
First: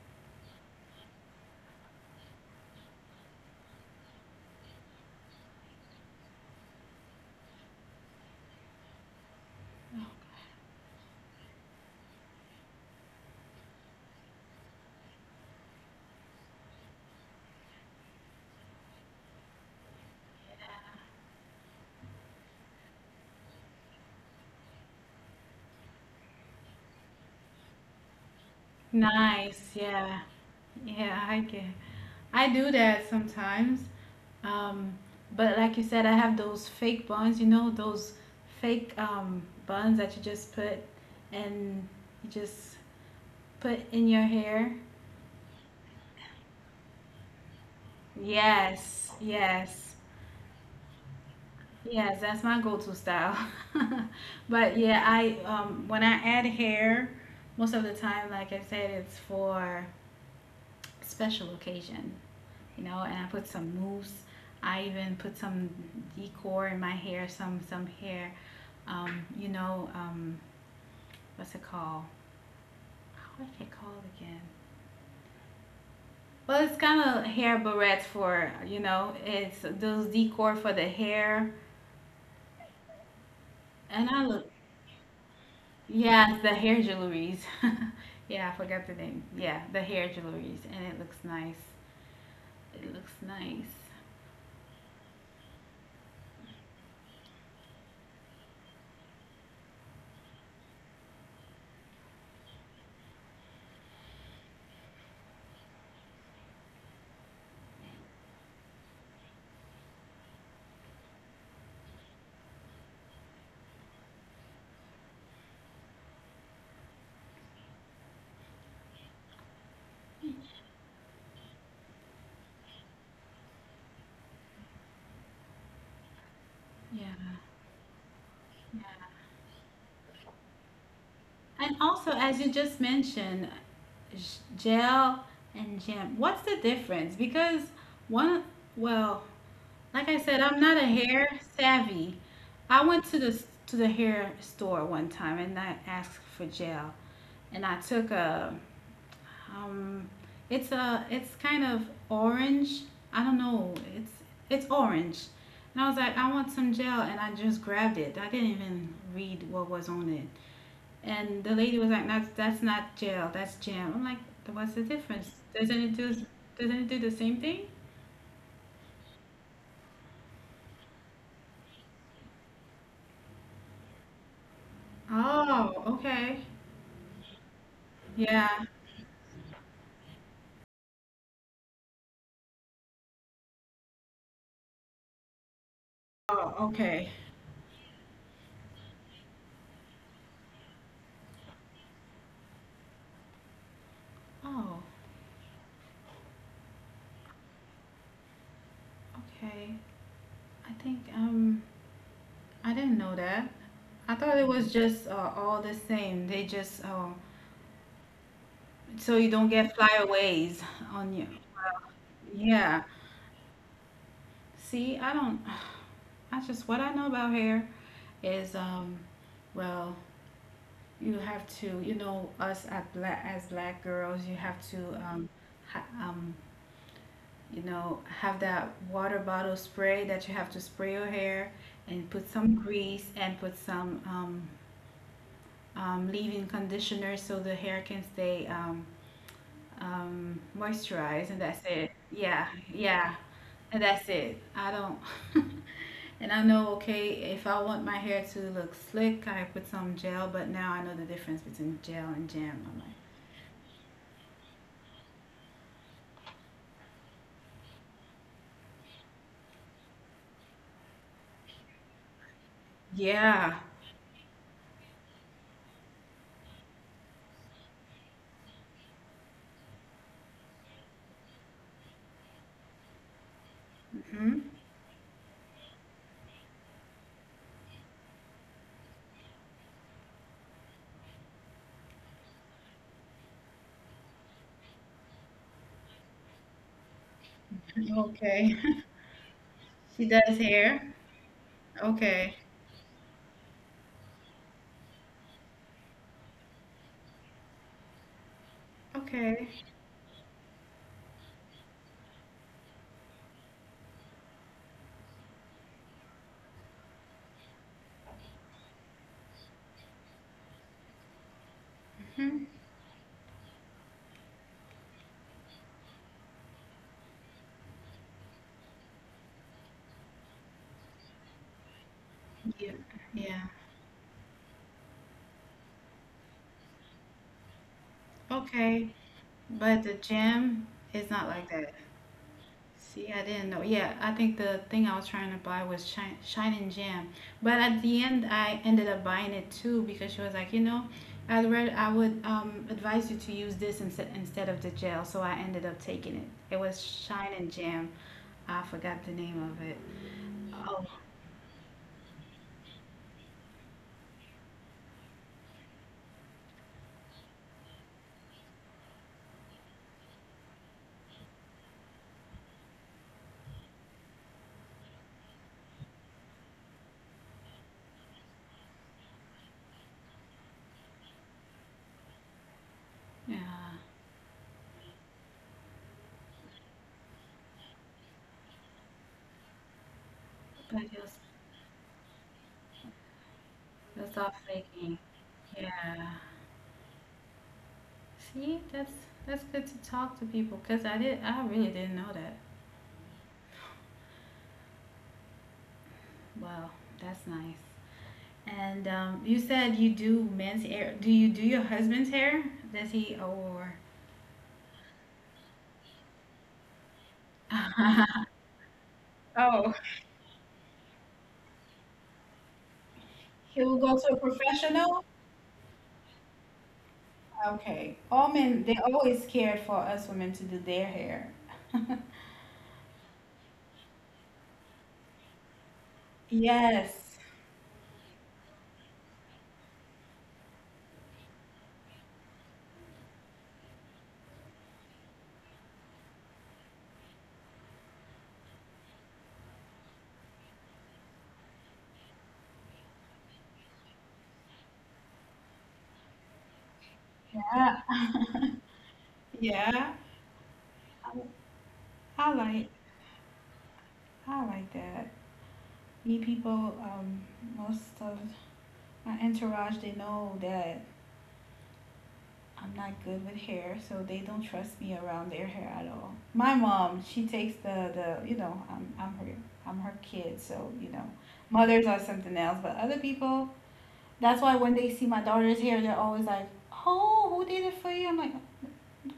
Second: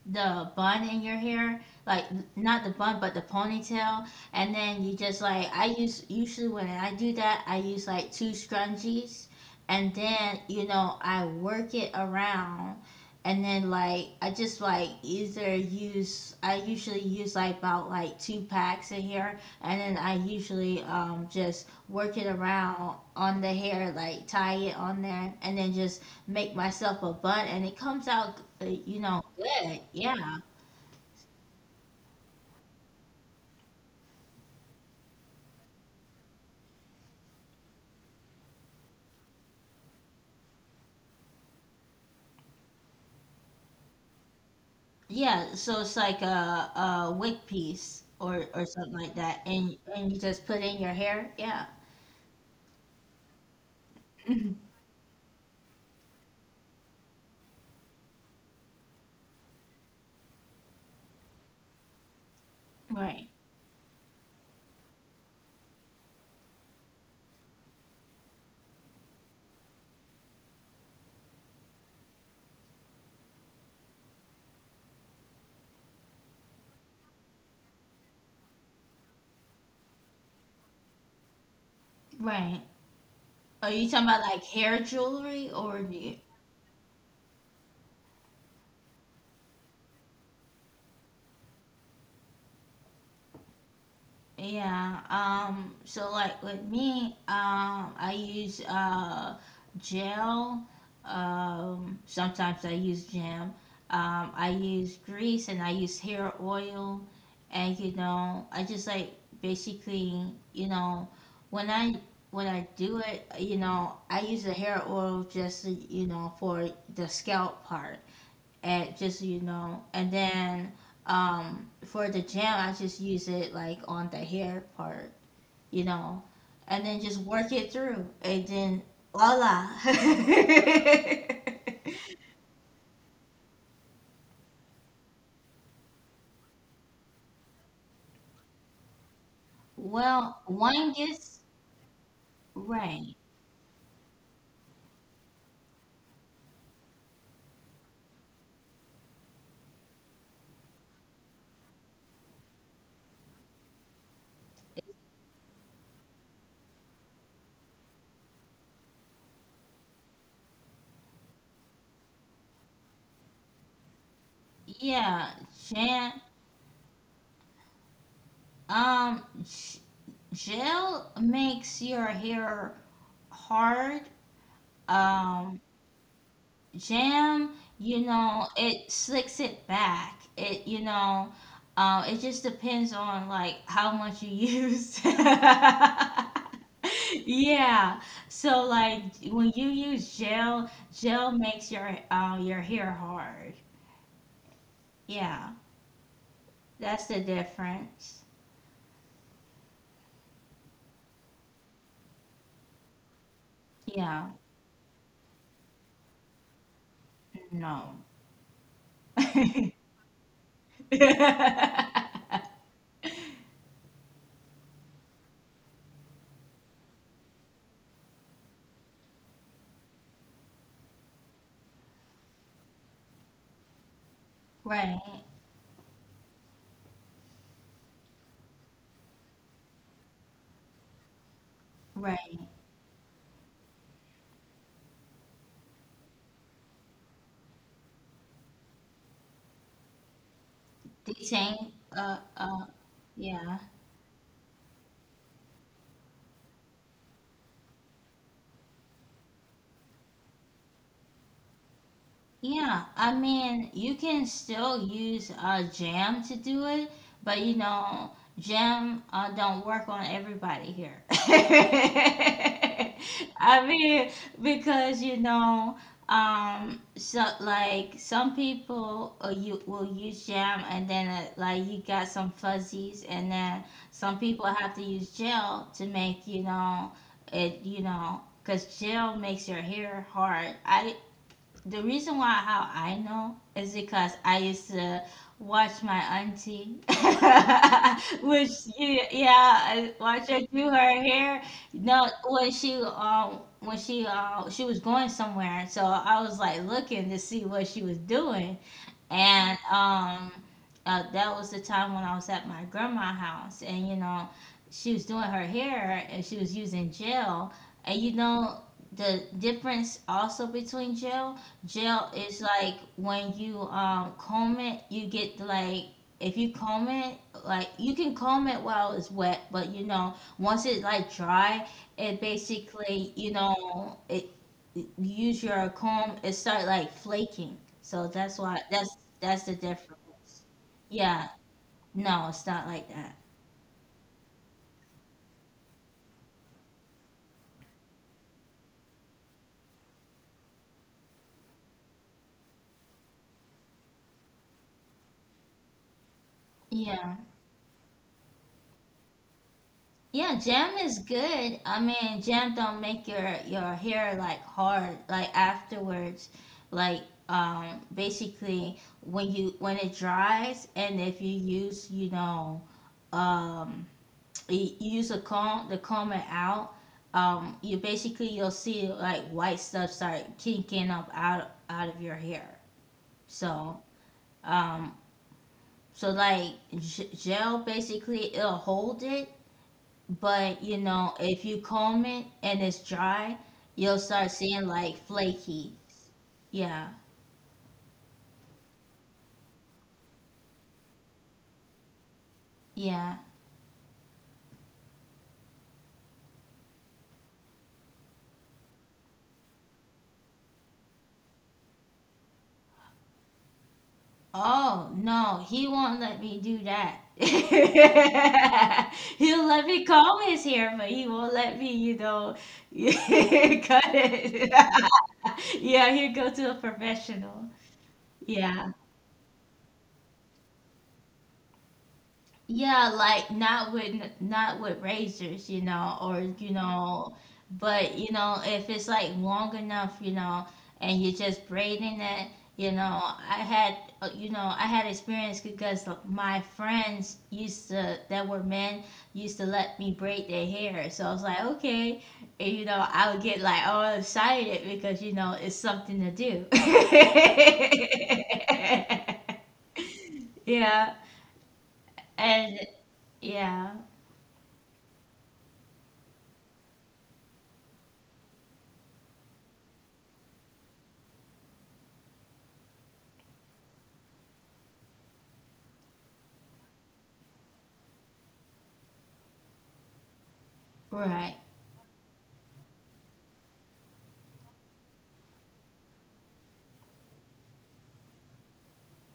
A: the bun in your hair, like not the bun but the ponytail, and then you just like I use usually when I do that I use like two scrunchies, and then you know I work it around, and then like I just like either use I usually use like about like two packs in here, and then I usually just work it around on the hair like tie it on there, and then just make myself a bun, and it comes out you know,
B: Nice.
A: good.
B: Yeah.
A: Yeah.
B: Yeah, I get. I do that sometimes. Um, but like you said, I have those fake buns, you know, those fake buns that you just put and you just put in your hair.
A: Yeah, so it's like a wig piece or something
B: Yes,
A: like that,
B: yes,
A: and you just put in your hair. Yeah,
B: yes, that's my go-to style. But yeah, I when I add hair, most of the time, like I said, it's for special occasion, you know, and I
A: right,
B: put some mousse. I even put some decor in my hair, some hair, you know, what's it called? What are they called again? Well, it's kind of hair barrettes for you know, it's those decor for the hair.
A: right. Are you
B: And
A: talking about
B: I
A: like
B: look,
A: hair jewelry, or do you?
B: yeah, the hair jewelries. Yeah, I forgot the name. Yeah, the hair jewelries, and it looks nice. It looks nice.
A: Yeah, so like with me, I use gel. Sometimes I use jam. I use grease and I use hair oil. And you know, I just like basically, you know, when I when I do it, you know, I use the hair oil just you know for the scalp part and just so you know. And then for the gem, I just use it like on the hair part, you know, and then just
B: Yeah,
A: work it through, and
B: yeah.
A: then voila.
B: And also, as you just mentioned, j- gel and gem. What's the difference? Because one, well, like I said,
A: Well,
B: I'm not a
A: one
B: hair
A: gets
B: savvy. I went to
A: right.
B: the hair store one time and I asked for gel, and I took a um, it's a it's kind of orange. I don't know. It's orange, and I was like, I want some gel, and I just grabbed it. I didn't even read what was on it, and the lady was like, that's not gel, that's jam. I'm like, what's the difference?
A: Yeah,
B: Doesn't it do
A: jam.
B: doesn't it do the same thing?
A: Um, g- Gel makes your hair hard. Um,
B: Oh, okay.
A: Jam, you know,
B: Yeah,
A: it slicks it back. It, you know, it just depends on like how much you use.
B: oh, okay.
A: Yeah. So like when you use gel, gel makes your hair hard.
B: Oh,
A: Yeah, that's the difference.
B: okay. I think I didn't know that. I
A: Yeah.
B: thought it was just all the same. They just oh,
A: No.
B: so you don't get
A: Right.
B: flyaways on you. Yeah. See, I don't. I just what I know about hair is well, you have to, you know, us at black as black girls, you have to
A: Right.
B: um, ha- you know, have that water bottle spray that you have to spray your hair and put some grease and put some leave-in conditioner so the hair can stay moisturized, and that's
A: Detain.
B: it. Yeah, yeah,
A: Yeah.
B: and that's it. I don't, and I know, okay, if I want my hair to look slick, I put some gel, but now I know the difference between gel and jam. I'm like,
A: Yeah, I mean, you can still use jam to do it, but you know, jam don't work on everybody here.
B: yeah,
A: I mean, because you know, so like some people, you will use jam, and then like you got some fuzzies, and then some
B: hmm
A: people have to use gel to make you know it, you know, because gel makes your hair hard. I The reason why how I know is because I used to watch my auntie,
B: okay.
A: which you yeah, I
B: She does
A: watch her do
B: hair.
A: her hair. No,
B: Okay,
A: when she was going somewhere, so I was like looking to see what she was doing,
B: okay.
A: and that was the time when I was at my grandma's house, and you know, she was doing her hair and she was using gel, and you know, the difference also between gel, gel
B: Mhm.
A: is like when you comb it, you get like if you comb it, like you can comb it while it's wet, but you know, once it like dry, it
B: Yeah,
A: basically you
B: yeah.
A: know it use your comb, it start like flaking. So that's why
B: Okay.
A: that's the
B: But the
A: difference.
B: gym is not
A: Yeah,
B: like that.
A: no, it's not like
B: See, I
A: that.
B: didn't know. Yeah, I think the thing I was trying to buy was shine and jam. But at the end, I ended up buying it too because she was like, you know, I would advise you to use this instead of the gel. So I ended up taking it. It was
A: Yeah.
B: shine and jam. I forgot the name of it.
A: Yeah,
B: Oh,
A: jam is good. I mean, jam don't make your hair like hard like afterwards. Like basically when it dries, and if you use, you know, um you use a comb to comb it out. You basically you'll see like white stuff start kinking up out out of your hair.
B: yeah.
A: So um, so like gel basically it'll hold it, but
B: But
A: you
B: it was,
A: know if you comb it and it's dry,
B: it
A: you'll
B: was all
A: start seeing
B: flaking.
A: like flaky.
B: Yeah.
A: Yeah,
B: See, that's good to talk to people because I really didn't know that.
A: yeah.
B: Wow, that's nice. And you said you do men's hair. Do you do your husband's hair? Does he or
A: Oh no, he won't let me do that. He'll let
B: Oh,
A: me comb his hair, but he won't let me, you know, cut
B: he will go to a
A: it.
B: professional?
A: Yeah, he'll go to a professional.
B: Okay. All men,
A: Yeah.
B: they always cared for us women to do their hair.
A: Yeah, like not with not with razors, you know, or you know,
B: Yes.
A: but you know, if it's like long enough, you know, and you're just braiding it, you know, I had you know, I had experience because my friends used to that were men used to let me braid their hair. So I was like, okay, and you know, I would get like all excited because you know, it's something to do.
B: Yeah. Yeah.
A: Yeah.
B: I,
A: And
B: like
A: yeah.
B: I like that. Me people, most of my entourage, they know that I'm not good with hair, so they don't trust me around their hair at all. My mom, she takes the you know I'm her kid, so you know
A: Right.
B: mothers are something else. But other people, that's why when they see my daughter's hair, they're always like, "Oh, who did it for you?" I'm like,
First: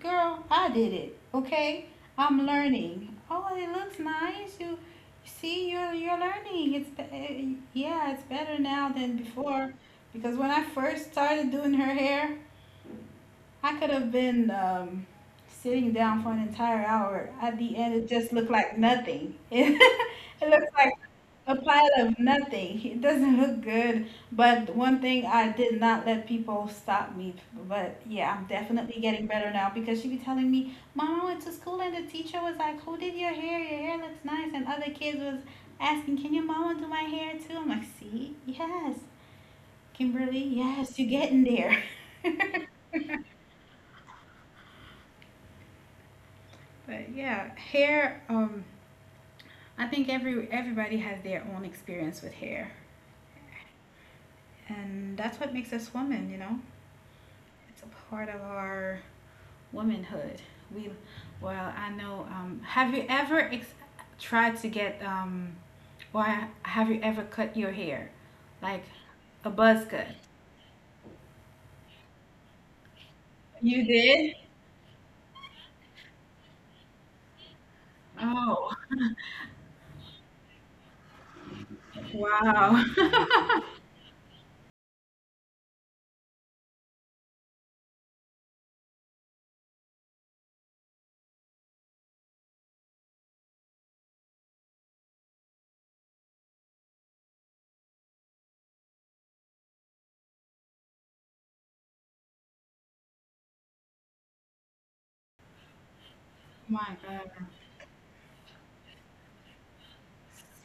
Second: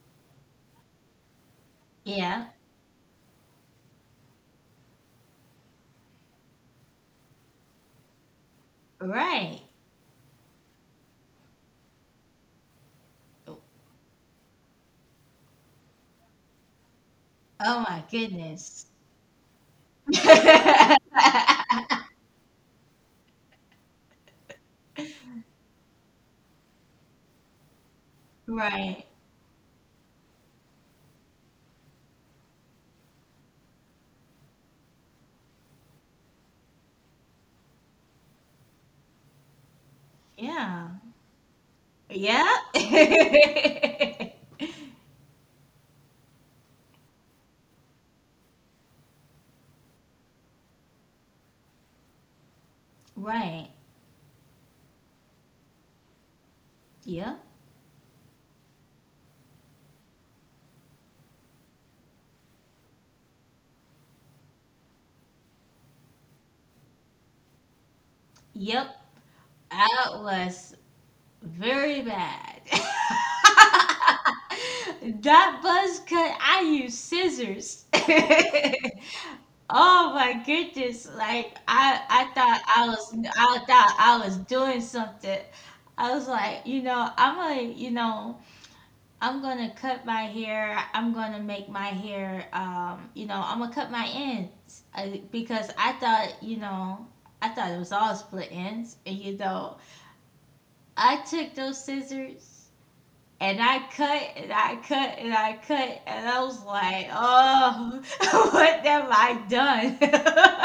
B: "Girl, I did it. Okay,
A: Yeah.
B: I'm learning. Oh, it looks nice. You." See, you're learning. Yeah, it's better now than
A: Right.
B: before because when I first started doing her hair, I could have been sitting down for an entire hour. At the
A: Oh
B: end,
A: my
B: it just looked like
A: goodness.
B: nothing. It looks like a pile of nothing. It doesn't look good. But one thing, I did not let people stop me. But yeah, I'm definitely
A: Right.
B: getting better now because she be telling me, "Mom, I went to school and the teacher was like, 'Who did your hair? Your hair looks nice.' And other kids was asking, 'Can your mama do my hair too?'" I'm like, "See? Yes. Kimberly,
A: Yeah.
B: yes, you're getting there."
A: Yeah.
B: But yeah, hair. I think everybody has their own experience with hair,
A: Right.
B: and that's what makes us women. You know,
A: Yep.
B: it's a part of our womanhood. We, I know. Have you ever ex- Tried to get? Why, have you ever cut your hair, like
A: Yep.
B: a buzz
A: That
B: cut?
A: was very bad.
B: You did.
A: That buzz cut, I used scissors.
B: Oh,
A: Oh my goodness! I thought
B: wow!
A: I was, I thought I was doing something. I was like, you know, I'm gonna, you know, I'm gonna cut my hair. I'm gonna make my hair, you know, I'm gonna cut my ends because I thought, you know, I thought it was all split ends, and you know, I took those scissors, and I cut and I cut and I cut, and I was
B: My
A: like,
B: God,
A: oh, what have I done?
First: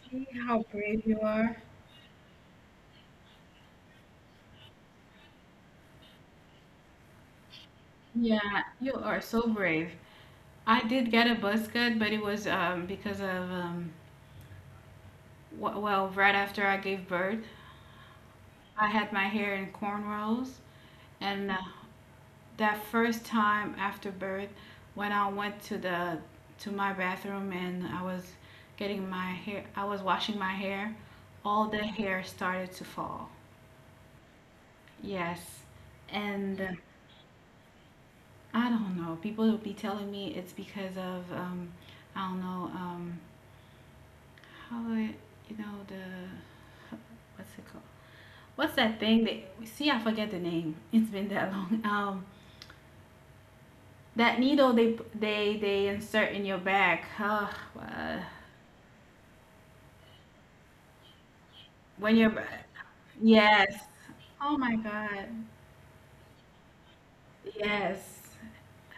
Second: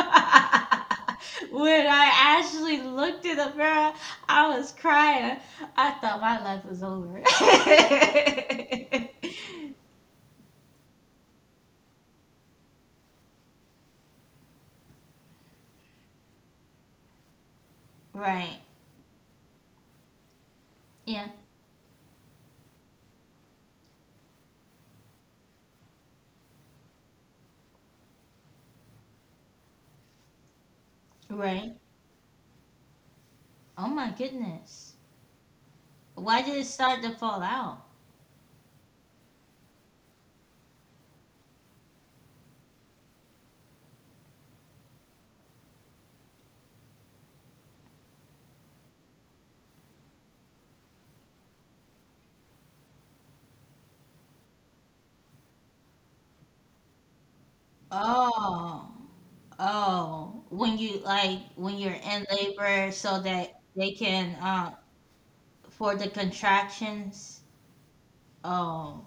B: see how brave you are.
A: When I actually looked in the mirror, I was crying. I thought my life was over.
B: Yeah, you are so brave. I did get a buzz cut, but it was because of well, right after I gave birth,
A: Right.
B: I had my hair in cornrows,
A: Yeah.
B: and that first time after birth, when I went to the to my bathroom and I was getting my hair, I was washing my hair, all
A: Right.
B: the hair started to fall.
A: Oh my goodness.
B: Yes,
A: Why did
B: and
A: it start to fall out?
B: I don't know. People will be telling me it's because of I don't know. How it, you know, the what's it called? What's that thing that, see? I forget the name. It's been that long. That needle they insert in your back. Oh, uh,
A: Oh, oh, when you like when you're
B: when
A: in
B: you're
A: labor, so that
B: yes.
A: they can
B: Oh my god.
A: for the contractions.
B: Yes.
A: Oh,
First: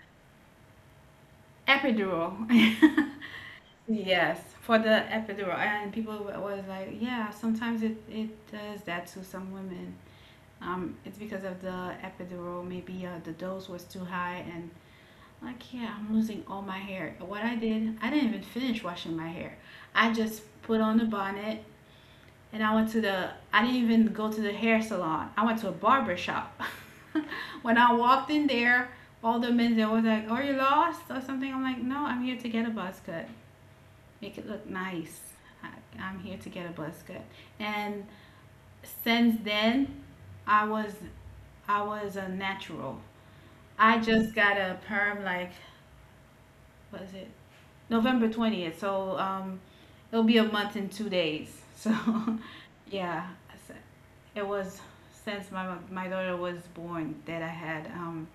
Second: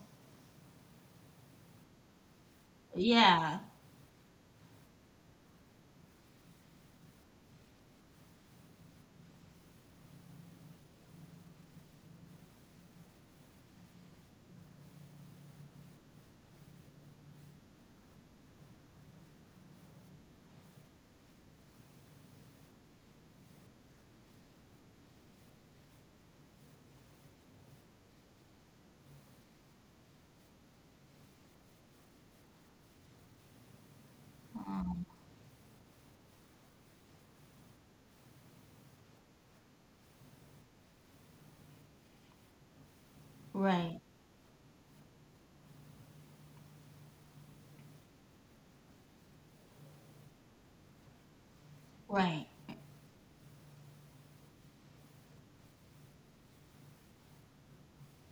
B: Epidural.
A: yeah.
B: Yes, for the epidural. And people was like, yeah, sometimes it, it does that to some women. It's because of the epidural. Maybe the dose was too high and I can't. I'm losing all my hair. What I did, I didn't even finish washing my hair. I just put on the bonnet and I went to the, I didn't even go to the hair salon. I went to a barber shop. When I walked in there, all the men there was like, "Are you lost or something?" I'm like, "No, I'm here to get a buzz cut. Make it look
A: Um,
B: nice. I, I'm here to get a buzz cut." And since then, I was, I was a natural. I
A: right,
B: just got a perm like, what is it? November 20th. So it'll be a month in 2 days. So
A: right.
B: yeah, it was since my daughter was born that I had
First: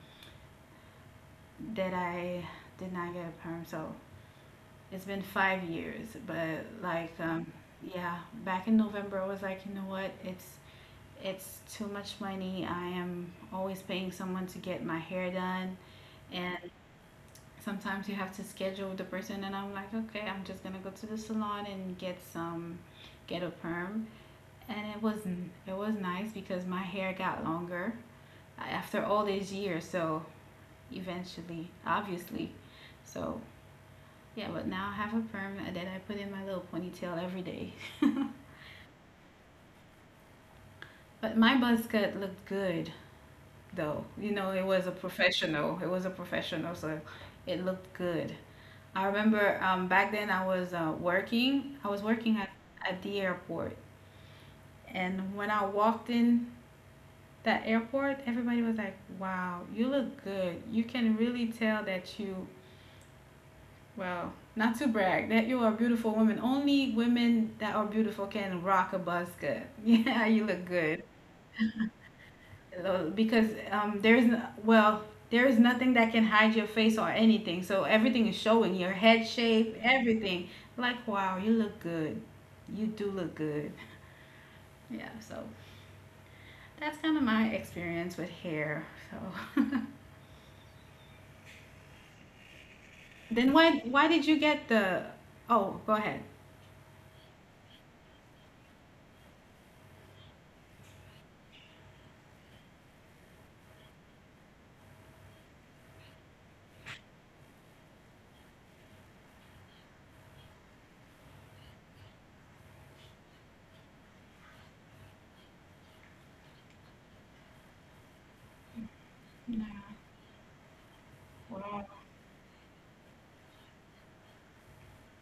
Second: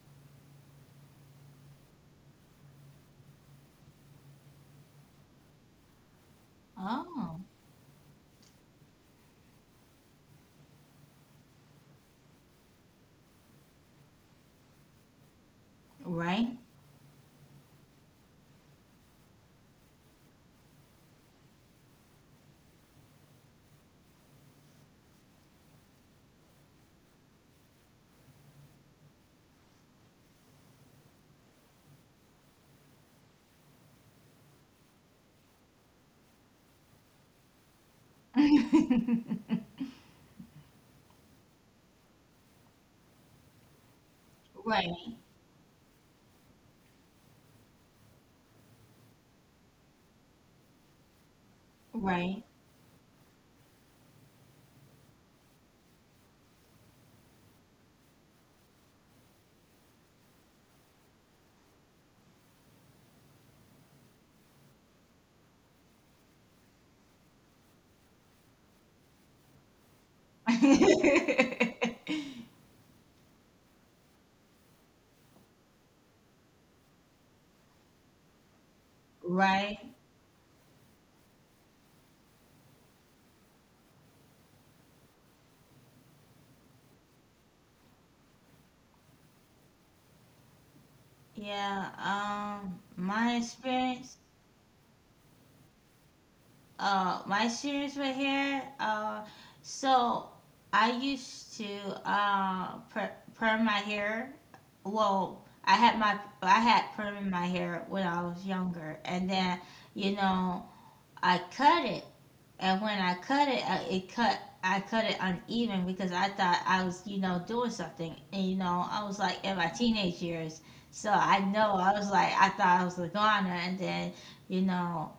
B: that I did not get a perm. So it's been 5 years. But like
A: Oh,
B: yeah, back in November I was like, you know what? It's too much money. I am always paying someone to get my hair done,
A: right.
B: and sometimes you have to schedule the person, and I'm like, okay, I'm just gonna go to the salon and get some get a perm. And it was, it was nice because my hair got longer after all these years, so eventually, obviously, so yeah, but now I have a perm that I put in my little ponytail every day. But my buzz cut looked good, though. You know, it
A: Right,
B: was a professional, it was a professional, so it looked good. I remember back then I was working. I was working
A: right.
B: at the airport. And when I walked in that airport, everybody was like, "Wow, you look good. You can really tell that you, well, not to brag, that you are a beautiful woman. Only women that are beautiful can rock a bus cut. Yeah, you look good." Because There's, well, there is nothing that can hide your face or anything, so everything is showing your head shape,
A: Right.
B: everything. Like, wow, you look good. You do look good. Yeah, so that's kind of my experience with hair. So
A: Yeah, my
B: then, why
A: experience.
B: did you get the, oh, go ahead.
A: My students were here. So I used to perm my hair. Well, I had perm in my hair when I was younger, and then you know I cut it, and when I cut it, it cut. I cut it uneven because I thought I was, you know, doing something. And, you know, I was like in
B: No.
A: my teenage years. So I know I
B: Wow,
A: was like, I thought I was a goner. And then, you know,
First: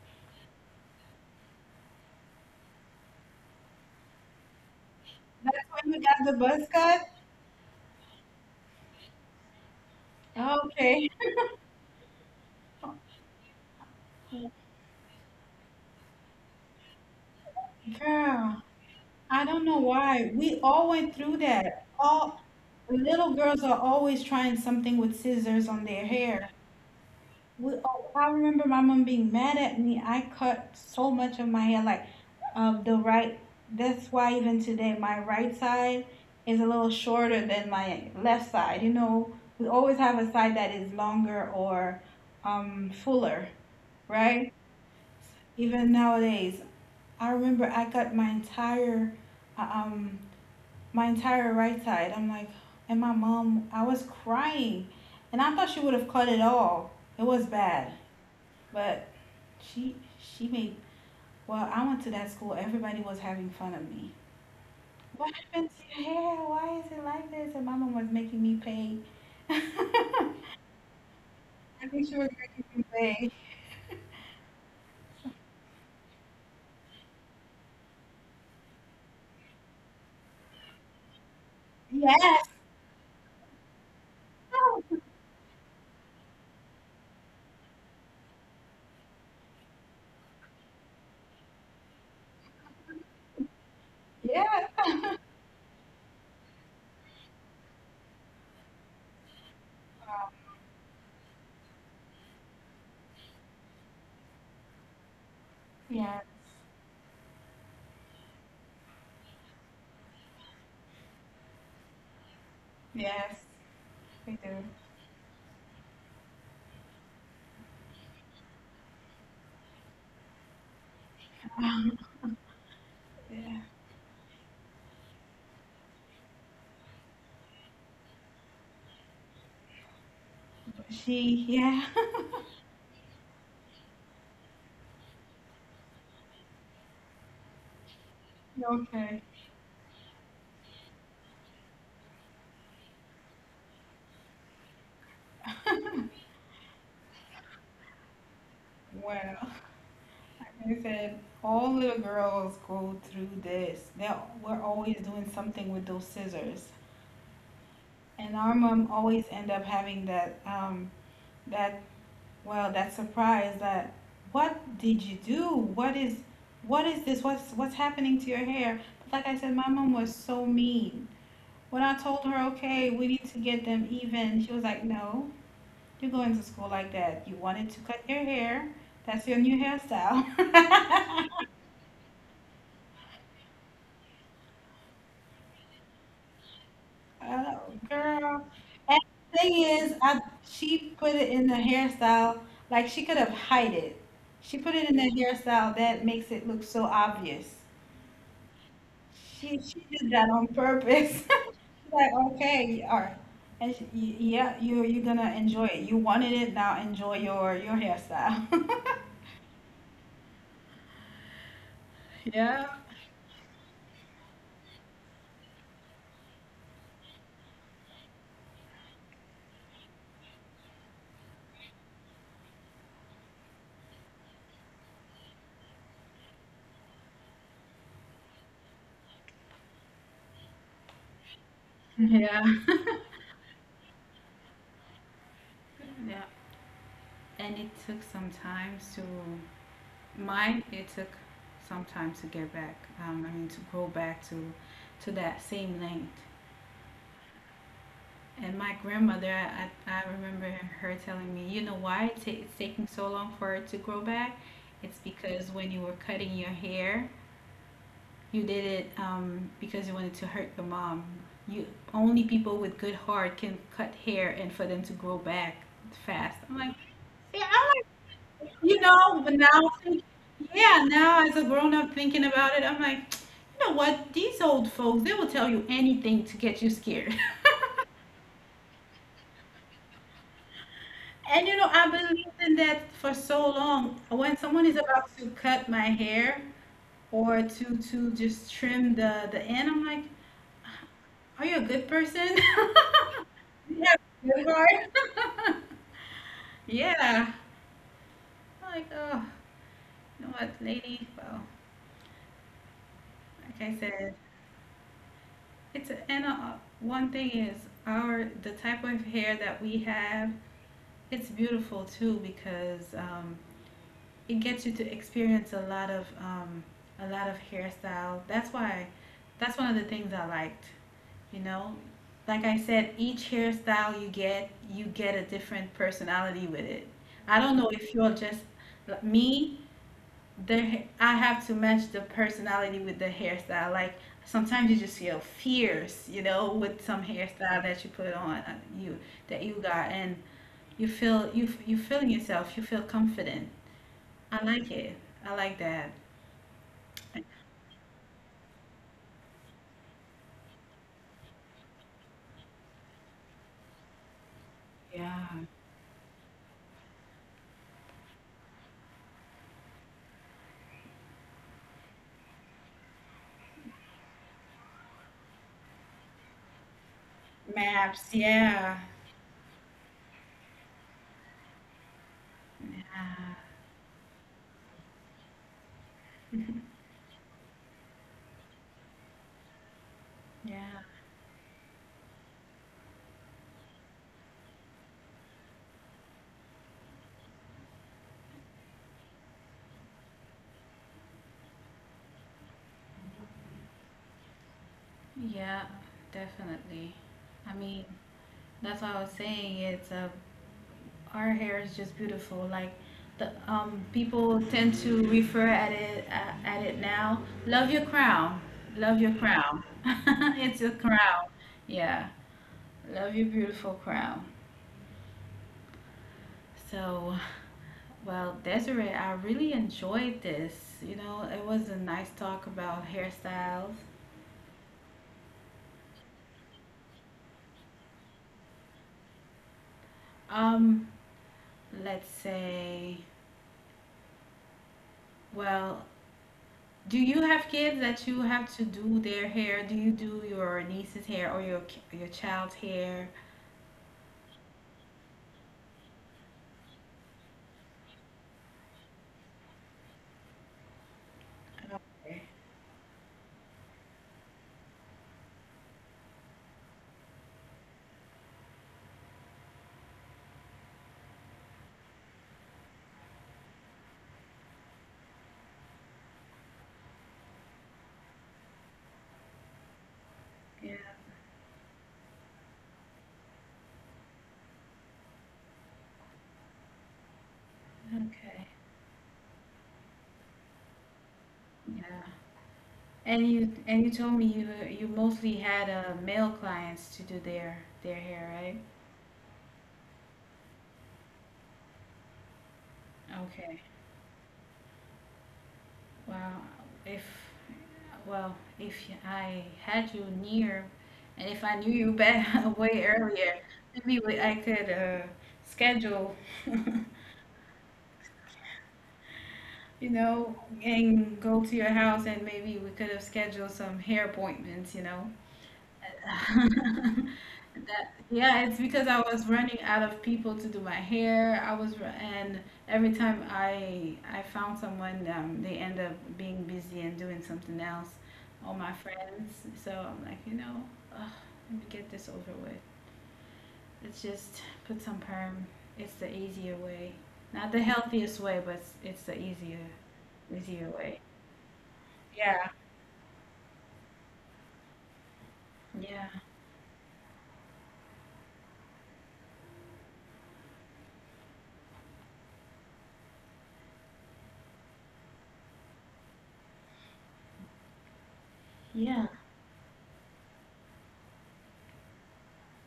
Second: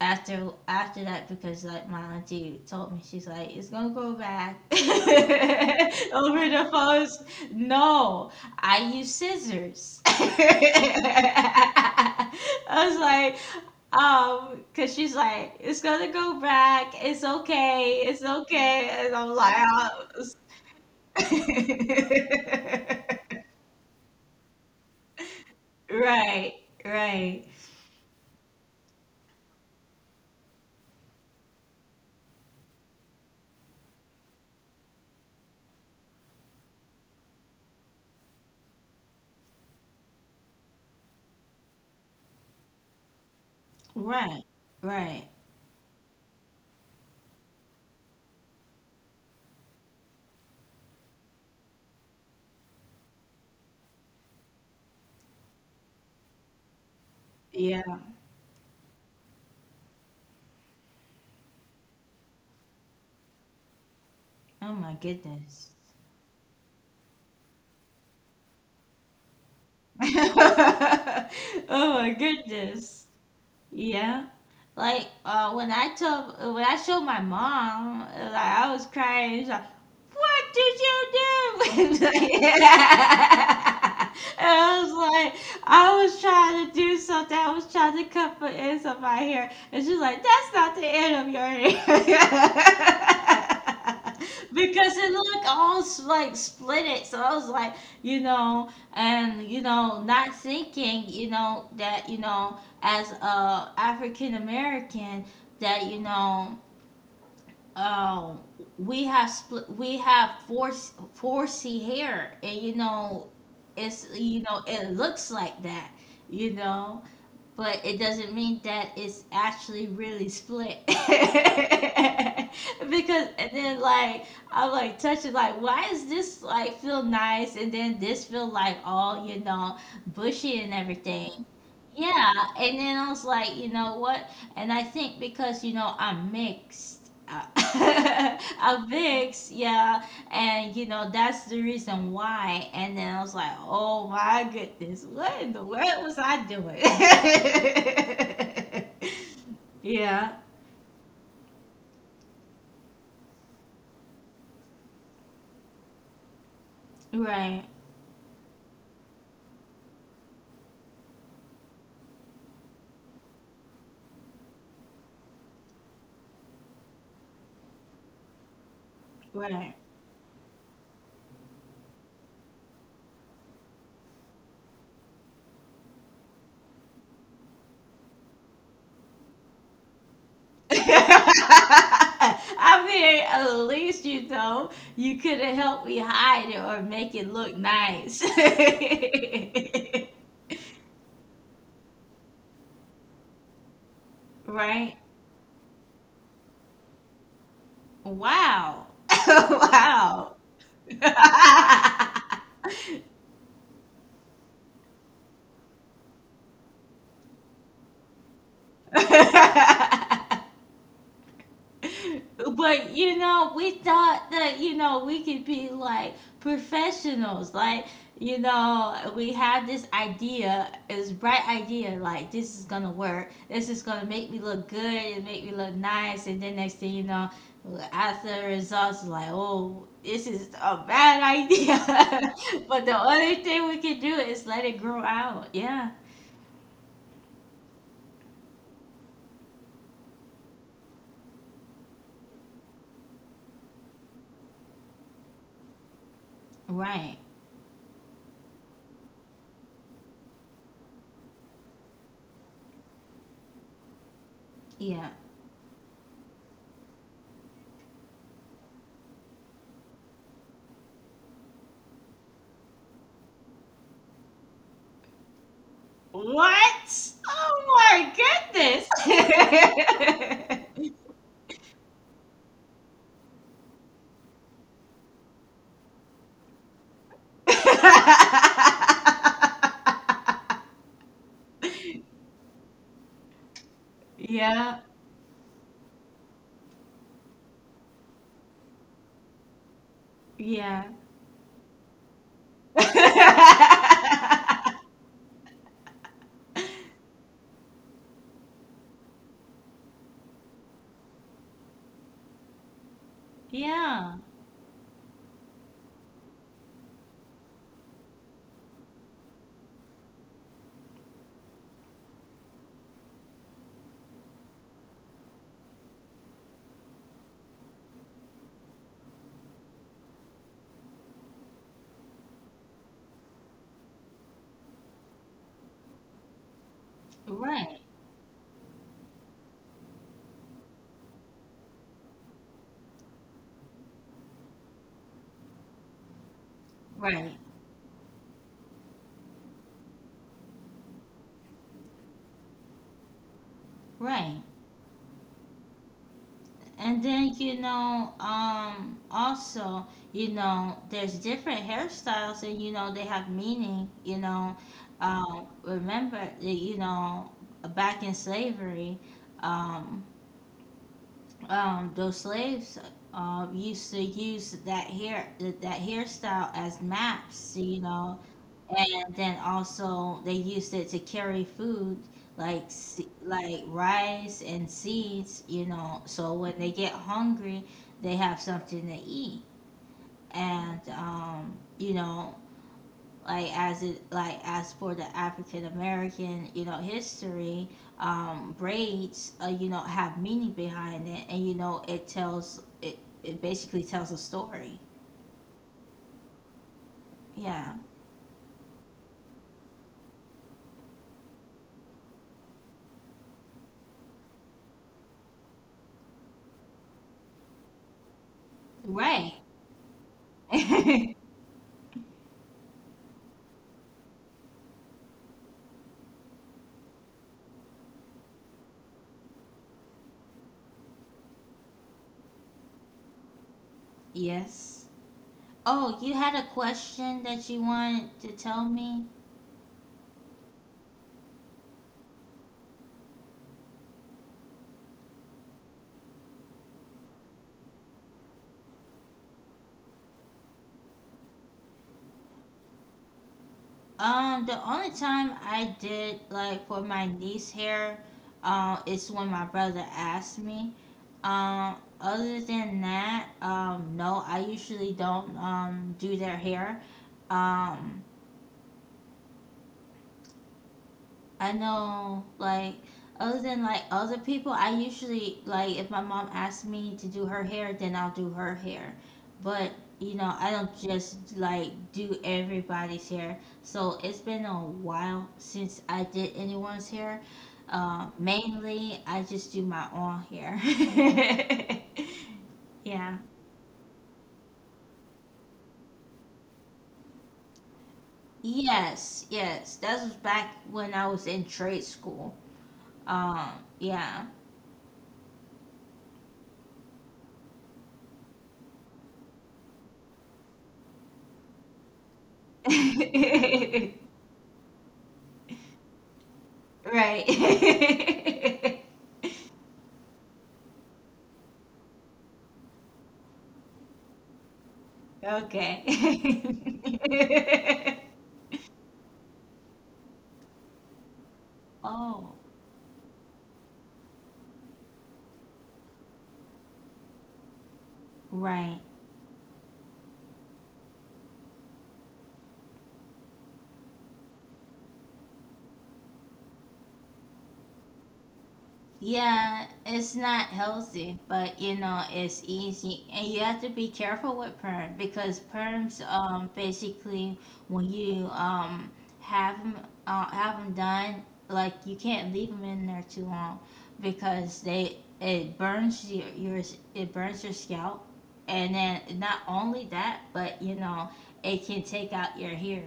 A: after after that because like my auntie told me, she's like, it's gonna go back.
B: that's when you got the
A: Over
B: buzz
A: the
B: cut.
A: phones? No, I use scissors. I
B: Okay.
A: was like, because she's like it's gonna go back, it's okay, it's
B: Girl,
A: okay. And I'm
B: I
A: like,
B: don't know
A: "Oh."
B: why. We all went through that. All little girls are always trying something with scissors on their hair.
A: Right, right,
B: All I remember, my mom being mad at me. I cut so much of my hair, like of the right. That's why even today my right side is a little shorter than my left side. You know, we always have a side that is longer or fuller,
A: right,
B: right?
A: right.
B: Even nowadays, I remember I cut uh, um my entire right side. I'm like, and my mom, I was crying, and I thought she would have cut it all. It was
A: Yeah,
B: bad, but she made. Well, I went to that school. Everybody was having fun of me.
A: oh my
B: "What
A: goodness.
B: happened to your hair? Why is it like this?" And my mom was making me pay. I
A: Oh
B: think
A: my
B: she was making me
A: goodness.
B: pay.
A: Yeah. Like when I told when I showed my mom, like I was crying. She's like, "What did you do?"
B: Yes.
A: And I was like, "I was trying to do something. I was trying to cut for ends of my hair." And she's like, "That's not the end of your hair."
B: Yeah.
A: Because it looked all like split it, so I was like, you know, and you know, not thinking, you know, that you know, as a African American that you
B: Yes.
A: know um, we have split we have four four C hair, and you know
B: Yes.
A: it's
B: We
A: you
B: do.
A: know it looks like that, you know, but it doesn't mean that it's actually really split.
B: Um,
A: Because and
B: Yeah.
A: then like I'm like touching like, why is this like feel nice, and then this feel like all you know bushy and everything?
B: She. Yeah.
A: Yeah, and then I was like, you know what? And I think because I'm mixed, I'm
B: Okay.
A: mixed, yeah, and that's the reason why. And then I was like, oh my goodness, what in the world was I doing?
B: Wow.
A: Yeah,
B: Like I said, all little girls go through this. They We're always doing something with those scissors,
A: right,
B: and our mom always end up having that that well, that surprise, that what did you do? What is what is this? What's happening to your hair? But like I said, my
A: right.
B: mom was so mean. When I told her, okay, we need to get them even, she was like, no, you're going to school like that. You wanted to cut your hair. That's your new hairstyle.
A: I mean, at least you could have helped me hide it or make it look
B: Oh,
A: nice.
B: girl. And the thing is, I, she put it in the hairstyle, like she could have hid it. She put it
A: Right?
B: in the hairstyle that makes it look so obvious.
A: Wow.
B: She did that on purpose. She's like, okay, you are, and she, yeah, you, you're gonna enjoy it. You wanted it now. Enjoy your hairstyle.
A: Wow.
B: Yeah,
A: But we thought that we could be like professionals. Like, we have this idea, this bright idea, like this is gonna work. This is gonna make me look good and make me look nice. And then next thing you know, after the results, like, oh, this is a bad idea.
B: yeah,
A: But the only thing we can do is let it grow out. Yeah,
B: yeah. And it took some time to, mine, it took some time to get back. I mean, to go back to that same length.
A: right.
B: And my grandmother, I remember her telling me, you know why it's taking so long for it to grow back? It's
A: Yeah.
B: because when you were cutting your hair, you did it because you wanted to hurt your mom. You Only people with good heart can cut hair and for them to grow back fast. I'm like,
A: What?
B: yeah,
A: Oh
B: I'm
A: my
B: you
A: goodness.
B: know, but now, yeah, now as a grown up thinking about it, I'm like, you know what? These old folks, they will tell you anything to get you scared. And you know, I've been living that for so long. When someone is
A: Yeah,
B: about to cut my hair or to just trim the end, I'm like,
A: yeah.
B: are you a good person? You have a good heart. Yeah. I'm like, oh, you know what, lady? Well, like I said,
A: Yeah,
B: it's a, and one thing is our the type of hair that we have. It's beautiful too because it gets you to experience a lot of hairstyle. That's why that's one of the things I liked. You know, like I said, each hairstyle you get a different personality with it. I don't know
A: right,
B: if you're just like, me, the I have to match the personality with the hairstyle. Like sometimes you just feel fierce, you know, with some
A: right,
B: hairstyle that you put on you that you got, and you feel, you you feeling yourself. You feel confident.
A: right.
B: I like it. I like that.
A: And then, also, there's different hairstyles and, they have meaning.
B: Yeah.
A: Remember, back in slavery, um, those slaves used to use that hairstyle as maps, you
B: Maps.
A: know,
B: Yeah.
A: and then also they used it to carry food like
B: Yeah.
A: like rice and seeds. So when they get hungry, they have something to eat, and
B: Yeah.
A: like as it like as for the African American history, braids have meaning behind it, and it tells it it basically tells a story.
B: Yeah. Definitely. I
A: Yeah,
B: mean, that's what I was saying. It's a, our hair is just beautiful. Like the people tend to refer at it now. Love your crown. Love your
A: right.
B: crown. It's a crown. Yeah. Love your beautiful crown. So, well, Desiree, I really enjoyed this. You know, it was a nice talk about hairstyles.
A: Yes. Oh, you had a question that you wanted to tell me?
B: Um, let's say, well, do you have kids that you have to do their hair? Do you do your niece's hair or your child's hair?
A: The only time I did, like, for my niece hair, is when my brother asked me. Um,
B: Okay.
A: other than that, no, I usually don't do their hair. Um, I know, like, other than like other people, I usually, like, if my mom asks me to do her hair, then I'll do her hair. But I don't
B: Yeah,
A: just like do everybody's hair. So it's been a while since I did anyone's hair. Uh,
B: okay.
A: mainly, I just do my own hair.
B: Yeah.
A: Yeah.
B: And you told me you, you mostly had male clients to do their hair, right?
A: Yes, yes. That was back when I was in trade school.
B: Okay.
A: Um, yeah.
B: Well, if, well, if I had you near, and if I knew you back way earlier, maybe we, I could schedule,
A: Right.
B: you know, and go to your house, and maybe we could have scheduled some hair appointments, you know.
A: Okay.
B: Yeah, it's because I was running out of people to do my hair. I was, ru-
A: Oh,
B: and every time I found someone, they end up being busy and doing something else.
A: right.
B: All my friends. So I'm like, you know, ugh, let me get this over with. Let's just put some perm. It's the easier way, not the healthiest way, but it's the
A: Yeah,
B: easier,
A: it's not
B: easier
A: healthy,
B: way.
A: but it's
B: Yeah.
A: easy. And you have to be careful with perm, because perms
B: Yeah.
A: basically, when you have them, have 'em done, like you can't leave them in there too long, because they it burns your it burns your scalp. And then
B: Yeah.
A: not only that, but it can take out your hair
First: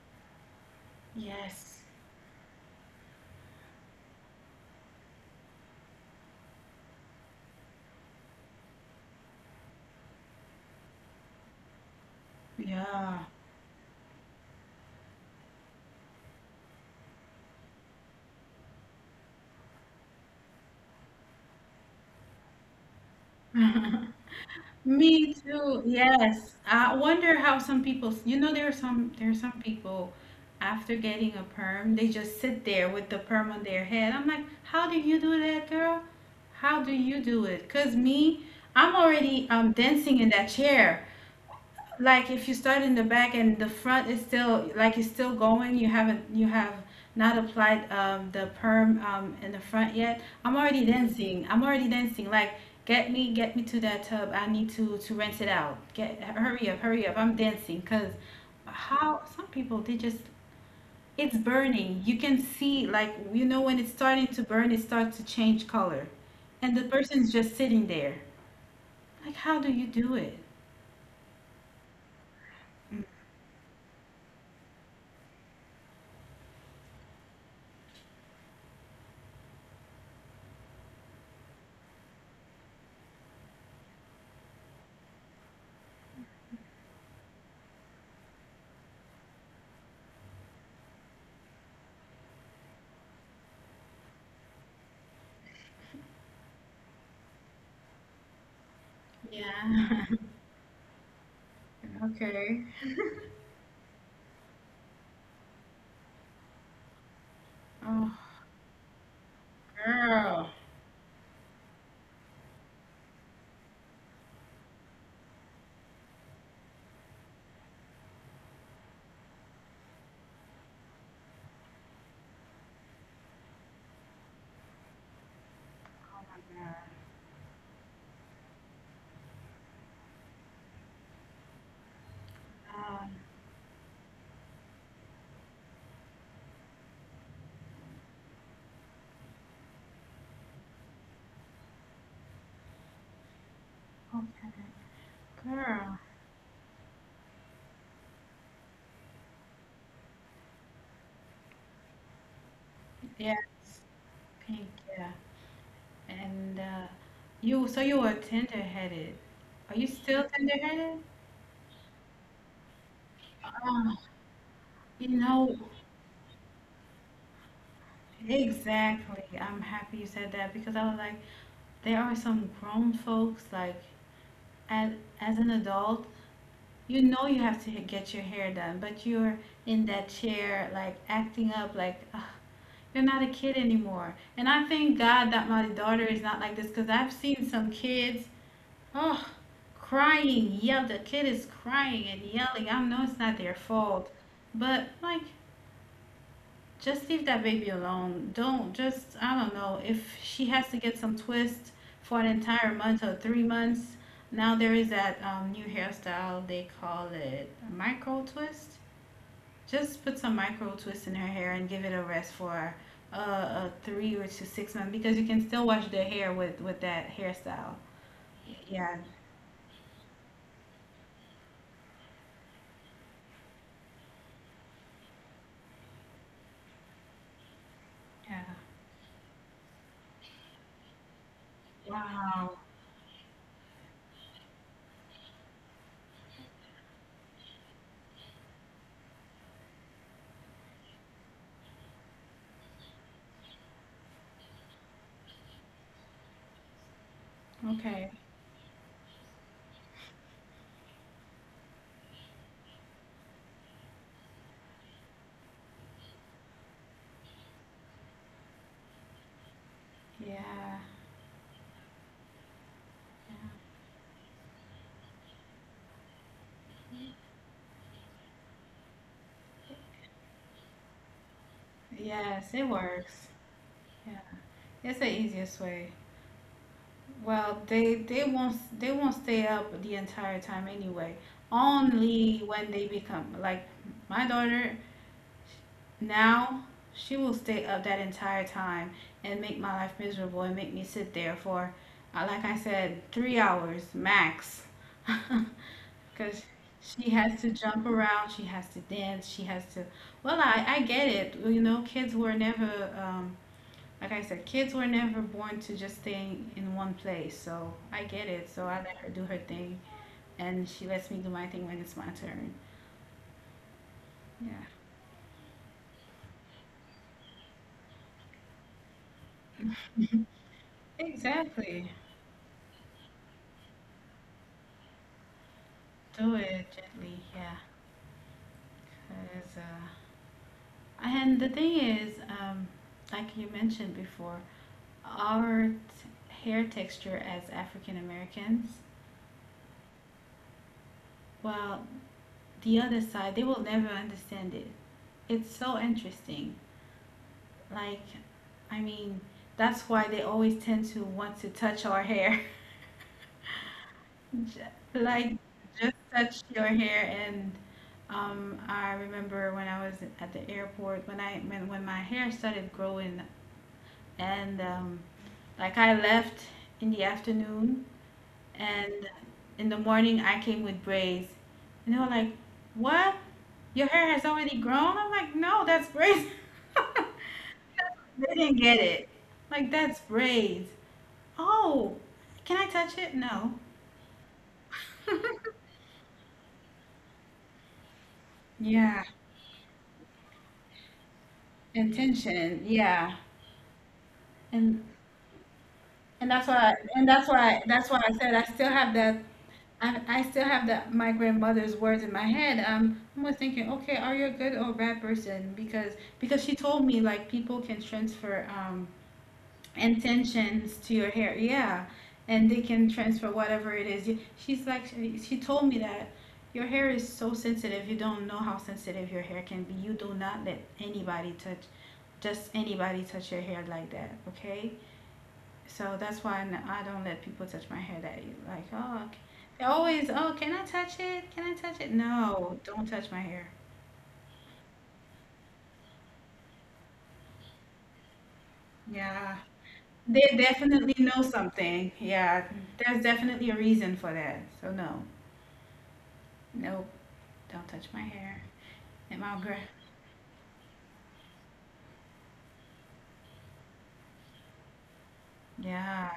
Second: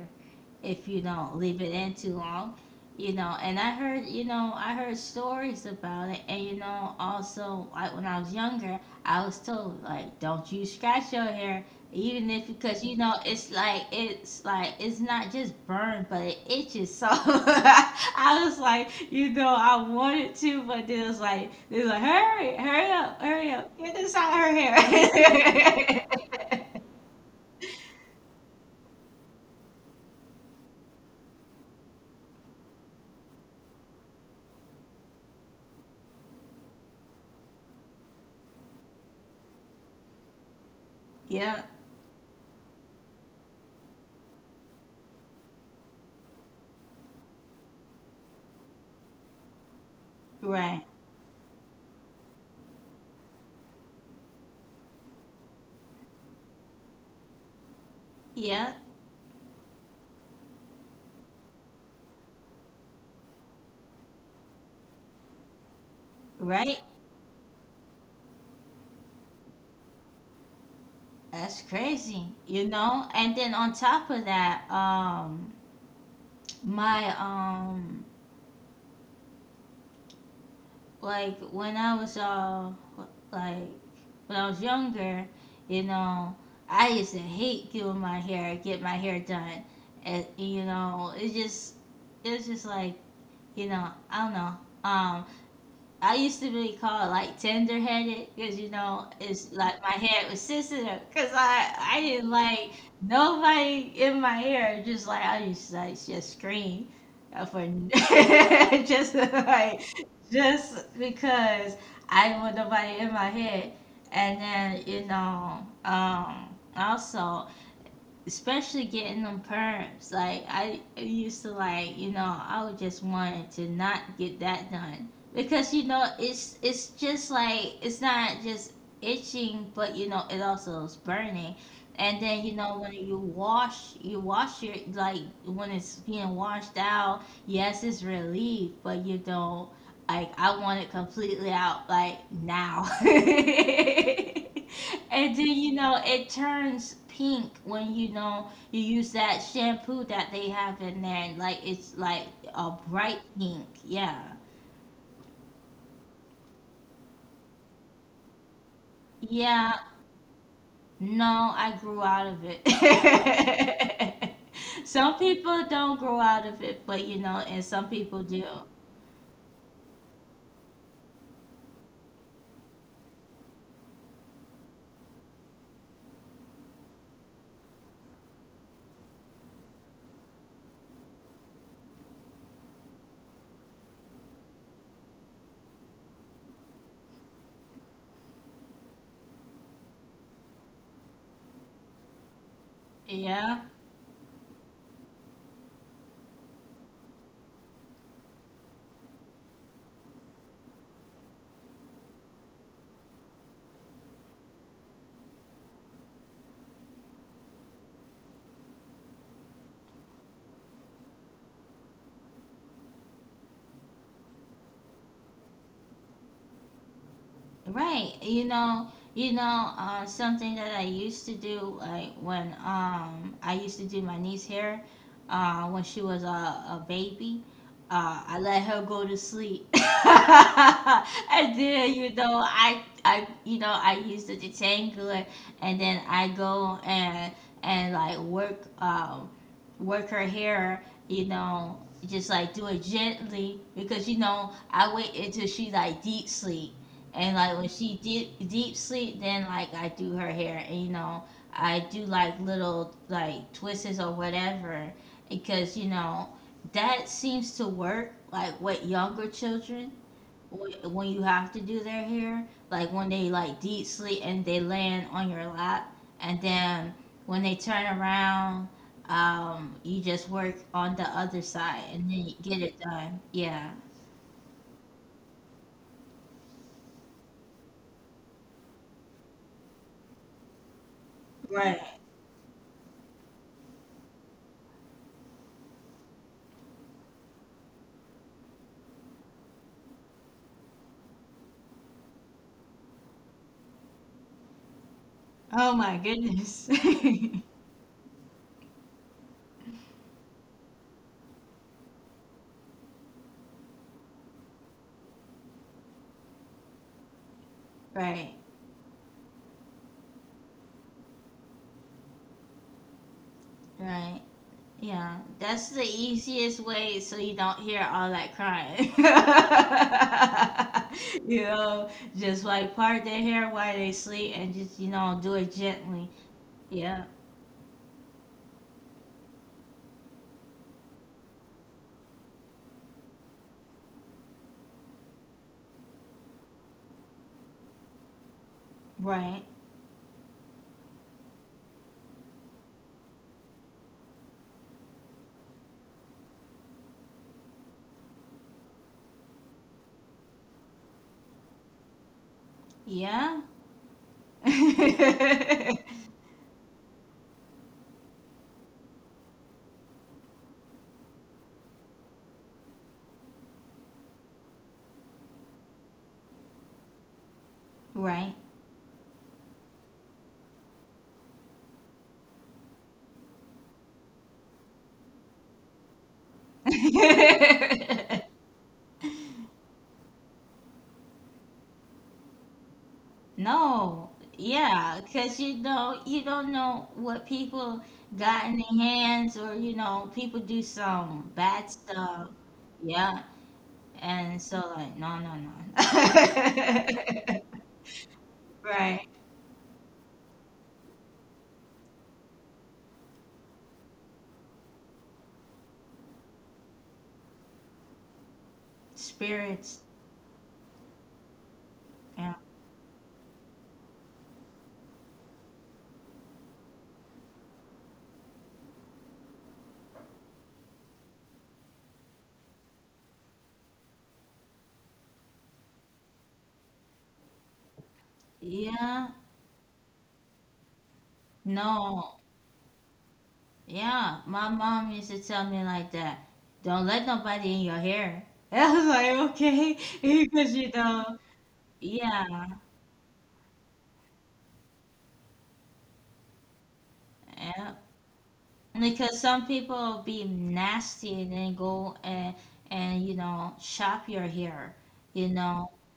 A: if you don't leave it
B: Yes.
A: in too long. And I heard stories about it, and also, like when I was younger, I was told, like, don't you scratch your hair, even if, because
B: Yeah.
A: it's like it's not just burned, but it itches, so I was like, I wanted to, but then it was like, hurry up, hurry up, get this out of her
B: Me too.
A: hair.
B: Yes. I wonder how some people, you know, there are some people after getting a perm, they just sit there with the perm on their head. I'm like, "How do you do that, girl? How do you do it? Cause me, I'm already dancing in that chair
A: Yeah,
B: like if you start in the back and the front is still like it's still going, you haven't, you have not applied, the perm, in the front yet. I'm already
A: right,
B: dancing, I'm already dancing, like get me, get me to that tub. I need to rinse it out. Get, hurry up, hurry up, I'm dancing because
A: yeah,
B: how some people they just, it's burning. You can see like, you know, when it's starting to burn, it starts to change color and the
A: right.
B: person's just sitting there like, how do you do it?
A: That's crazy, you know? And then on top of that, my, um, like when I was, uh, like when I was younger, you know, I used to hate doing my hair, get my hair done. And, it just, it's just like, I don't know. um, I used to be called, like, tender headed, because it's like my
B: Yeah.
A: head was sensitive, because I I didn't
B: Okay.
A: like nobody in my hair. Just like I used to, like, just scream, for,
B: Oh.
A: just like,
B: Girl.
A: just because I didn't want nobody in my head. And then also, especially getting them perms. Like, I used to, like, I would just want to not get that done, because
B: Oh my God.
A: it's just like, it's not just itching, but it also is burning. And then
B: Um,
A: when you wash your like when it's being washed out. Yes, it's relief, but like, I want it completely out like now.
B: oh
A: And
B: my
A: then
B: God, girl,
A: it turns pink when you use that shampoo that they have in there, and like it's like a
B: yes,
A: bright pink. Yeah.
B: pink, yeah. And you, so you were tender-headed. Are you
A: Yeah.
B: still tender-headed?
A: No, I grew out of it.
B: Oh, you
A: Some
B: know,
A: people don't grow out of it, but and some people do.
B: exactly. I'm happy you said that because I was like, there are some grown folks like, as as an adult, you know you have to get your hair done, but you're in that chair like acting up like, ugh, you're not a kid anymore. And I thank God that my daughter is not like this because I've seen some kids, oh, crying, yell. The kid is crying and yelling. I know it's not their
A: Yeah.
B: fault, but like just leave that baby alone. Don't just, I don't know if she has to get some twist for an entire month or 3 months. Now there is that new hairstyle, they call it micro twist. Just put some micro twist in her hair and give it a rest for a three or to 6 months because you can still wash the hair with that hairstyle.
A: Right. You
B: Yeah.
A: know, you know, uh, something that I used to do, like when I used to do my niece hair, when she was a baby,
B: Yeah.
A: I let her go to sleep, and then you
B: Wow.
A: know I you know I used to detangle it, and then I go and like work her hair, just like do it gently, because I wait until she like deep sleep, and like when
B: Okay.
A: she deep sleep, then like I do her hair. And I do like little like twists or whatever, because that seems to work like with younger children,
B: Yeah.
A: when you have to do their hair, like when they like deep sleep and they land on your lap, and then when they turn around, you just work on the other side and then
B: Yes,
A: you
B: it
A: get it
B: works.
A: done. Yeah.
B: Yeah. It's the easiest way. Well, they won't, they won't stay up the entire time anyway.
A: Right.
B: Only when they become like my daughter now, she will stay up that entire time and make my life miserable and make me sit there for, like I said, 3 hours max.
A: Oh my
B: Cuz
A: goodness.
B: she has to jump around, she has to dance, she has to. Well, I get it. You know, kids were never, like I said, kids were never born to just stay in one place. So I get it.
A: Right.
B: So I let her do her thing, and she lets me do my thing when it's my turn.
A: Right.
B: Yeah,
A: Yeah. That's the easiest way, so you don't hear all that crying. you
B: exactly.
A: know, just like part their hair while they sleep, and just, do it
B: Do
A: gently.
B: it gently.
A: Yeah.
B: Yeah, that is. And the thing is, like you mentioned before, our hair texture as African Americans,
A: Right.
B: well, the other side they will never understand it. It's so interesting. Like, I mean, that's why they always tend to want to touch our hair.
A: Yeah.
B: J- Like, just touch your hair. And I remember when I was at the airport, when I when my hair started growing, and like I left in the afternoon
A: Right.
B: and in the morning I came with braids. And they were like, "What? Your hair has already grown?" I'm like, "No, that's braids." They didn't get it. Like, that's braids. Oh, can I touch it? No.
A: No. Yeah. 'Cause you don't know what people got in
B: Yeah,
A: their hands, or people do some bad stuff.
B: intention. Yeah.
A: Yeah. And so
B: And
A: like, no, no,
B: and
A: no.
B: that's why and that's why that's why I said I still have that.
A: Right.
B: I still have the my grandmother's words in my head. I'm always thinking, okay, are you a good or bad person? Because she told me like people can transfer,
A: Spirits.
B: intentions to your hair, yeah, and
A: Yeah.
B: they can transfer whatever it is. She's like, she told me that your hair is so sensitive. You don't know how sensitive your hair can be. You do not let anybody touch, just anybody touch your hair like that, okay? So that's why I don't let people touch my hair that easy. Like, oh, okay.
A: Yeah.
B: They always, oh, can I touch it? Can I touch it?
A: No.
B: No, don't touch my hair.
A: Yeah, my mom used to tell me like that. Don't let nobody in your hair. I was like,
B: Yeah,
A: okay,
B: they
A: because
B: definitely know something. Yeah,
A: yeah,
B: there's definitely a reason for that. So no, nope, don't touch
A: yeah.
B: my hair. And my
A: Because
B: girl,
A: some people be nasty and then go and shop your hair, you know,
B: yeah,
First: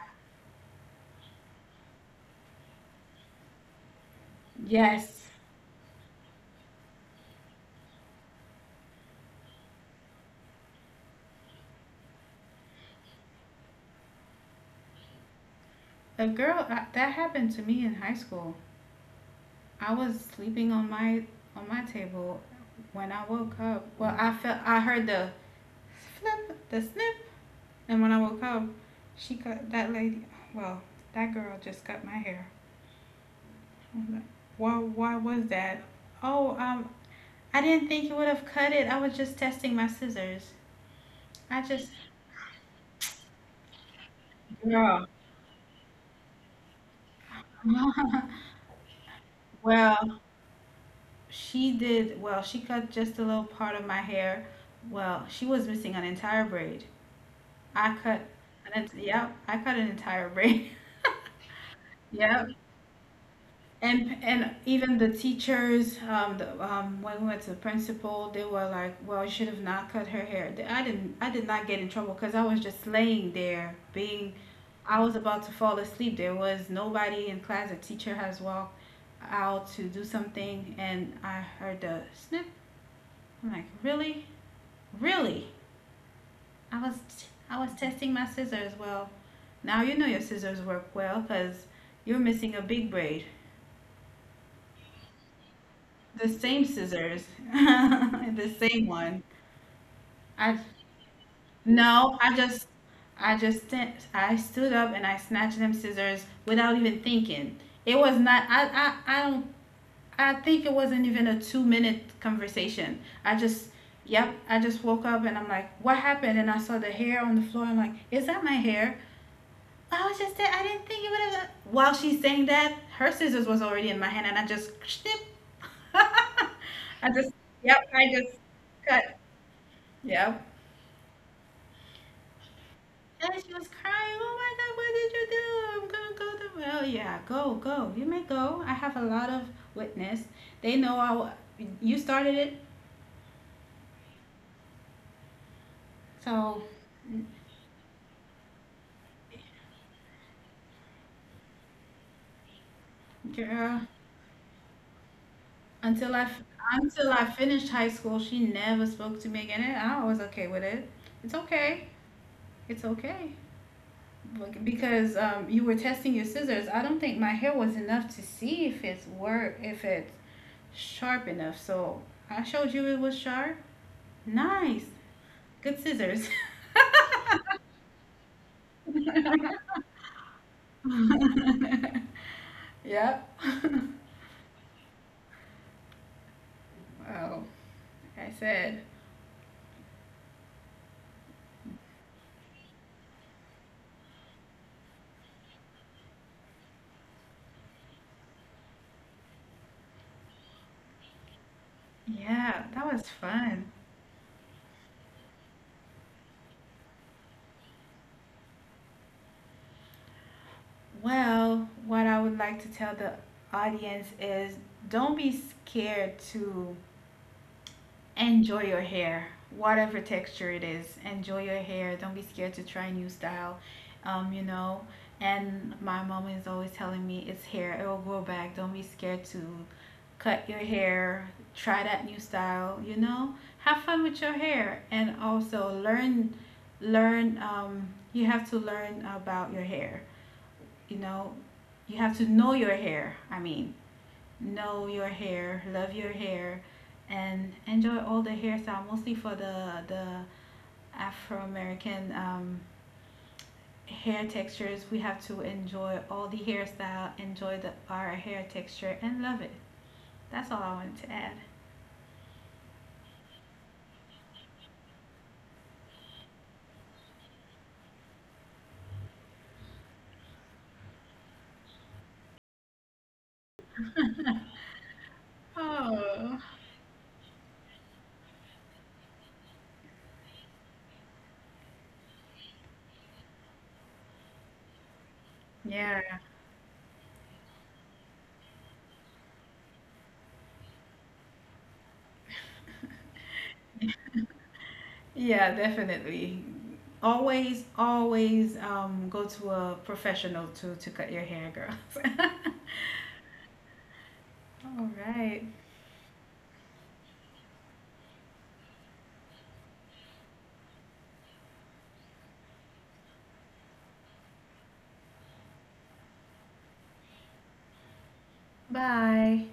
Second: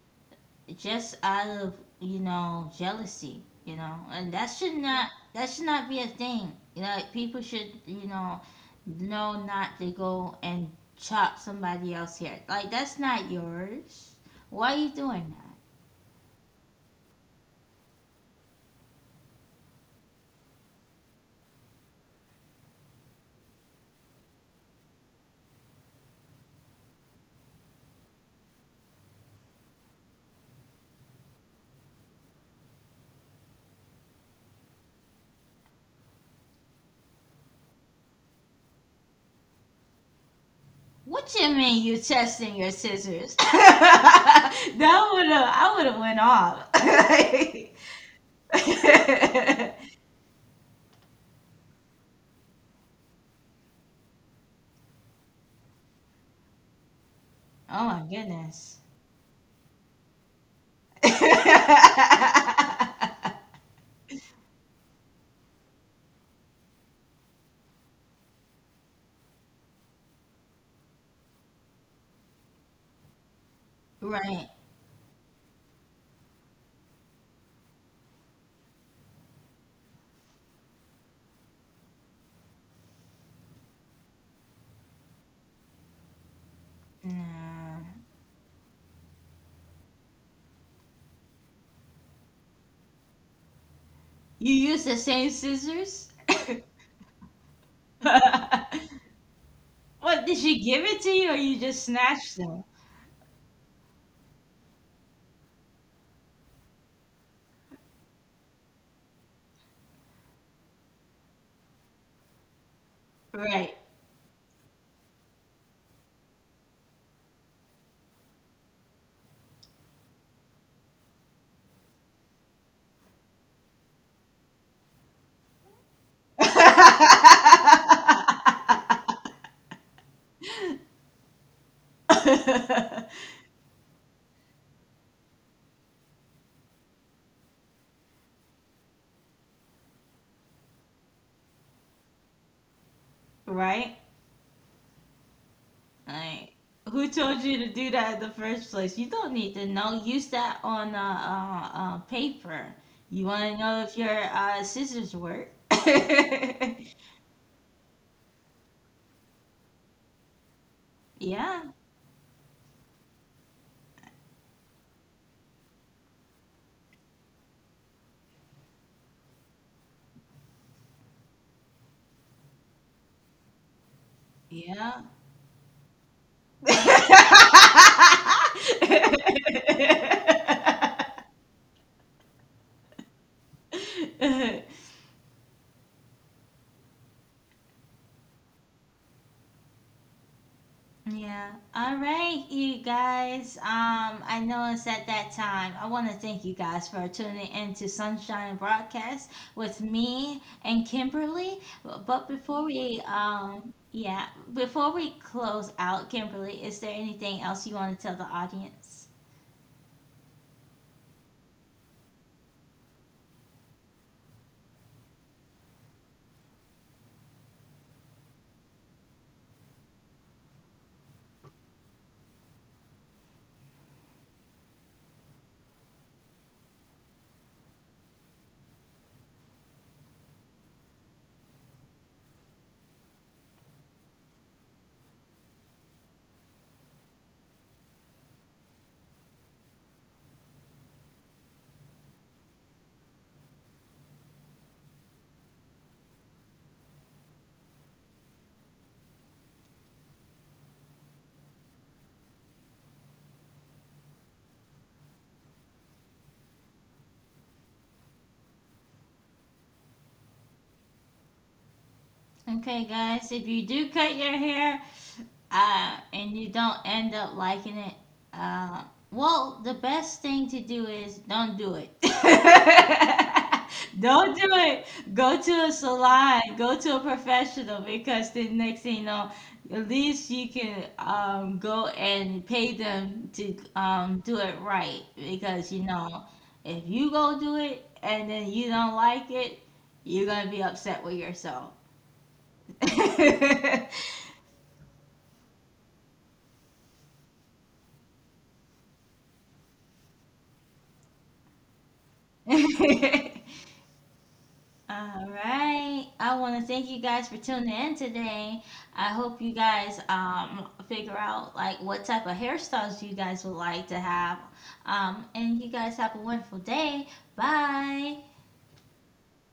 A: just out of jealousy, and that should not
B: yes,
A: that should not be a thing, like, people should know not to go and chop somebody else here, like, that's not yours, why are you doing that?
B: a girl that happened to me in high school. I was sleeping on my table when I woke up. Well, I felt, I heard the flip, the snip. And when I woke up, she cut that lady. Well, that girl just cut my hair. I was like, "Why? Why was that?" Oh, I didn't think you would have cut it. I was just testing my scissors.
A: What you
B: I
A: mean
B: just,
A: you testing your scissors?
B: girl.
A: that would have I would have went off. Like,
B: Well, she did. Well, she cut just a little part of my hair. Well, she was missing an entire braid.
A: oh
B: I
A: my
B: cut. An,
A: goodness.
B: ent- Yep, I cut an entire braid. Yep. And even the teachers, when we went to the principal, they were like, "Well, you should have not cut her hair." I didn't. I did not get in trouble because I was just laying there, being,
A: Right.
B: I was about to fall asleep. There was nobody in class. The teacher has walked out to do something, and I heard the snip. I'm like, "Really, really?" I was I was
A: Nah.
B: testing my scissors. Well, now you know your scissors work well because you're missing a big braid.
A: You use the same scissors?
B: The same scissors, the same one.
A: What, did
B: I
A: she give it to you or you just
B: no, I
A: snatched them?
B: just, I stood up and I snatched them scissors without even thinking. It was not. I don't. I think it wasn't even a 2 minute conversation.
A: Right.
B: Yep. I just woke up and I'm like, what happened? And I saw the hair on the floor. I'm like, is that my hair? I was just there. I didn't think it would have. While she's saying that, her scissors was already in my hand, and I just snip. I just, yep, I just cut. Yep. And she was crying. Oh my God, what did you do? I'm gonna go to, well. Yeah, go, go. You may go. I have a lot of witness. They know I. You started it,
A: Right? Like,
B: so
A: who told you to do that in the first place? You don't need to know. Use that on paper. You want to
B: girl.
A: know if your scissors work?
B: Until I. until I finished high school, she never spoke to me again, and I was okay with it. It's
A: Yeah,
B: okay. It's okay. Like, because, you were testing your scissors, I don't think my hair was enough to see if it's work, if it's sharp enough. So I showed you it was sharp. Nice,
A: yeah.
B: good scissors.
A: Yeah.
B: Yep. Oh, I said,
A: All right, you guys. I know it's at that time. I want to thank you guys for tuning in to Sunshine Broadcast with me and Kimberly. But
B: yeah,
A: before
B: that was
A: we,
B: fun.
A: um, yeah, before we close out, Kimberly, is there anything else you want to tell the audience?
B: Well, what I would like to tell the audience is, don't be scared to enjoy your hair, whatever texture it is. Enjoy your hair. Don't be scared to try new style. You know, and my mom is always telling me, it's hair. It will grow back. Don't be scared to cut your hair. Try that new style. You know, have fun with your hair and also learn. Learn. You have to learn about your hair. You know, you have to know your hair. I mean, know your hair, love your hair, and enjoy all the hairstyle, mostly for the Afro-American hair textures. We have to enjoy all the hairstyle, enjoy the our hair texture, and love it. That's all I wanted to add.
A: Okay, guys, if you do cut your hair, and you don't end up liking it, uh, well, the best thing to do is don't do it. Don't do it. Go to a
B: Oh,
A: salon, go to a professional, because the next thing you know, at least you can, go and pay them to, do it right, because
B: yeah,
A: if you go do it and then you don't like it, you're gonna be upset with yourself.
B: yeah, definitely. Always, always, go to a professional to cut your hair, girls. All
A: All
B: right.
A: right. I want to thank you guys for tuning in today. I hope you guys figure out like what type of hairstyles you guys would like to have. And you guys have a wonderful day. Bye.
B: Bye.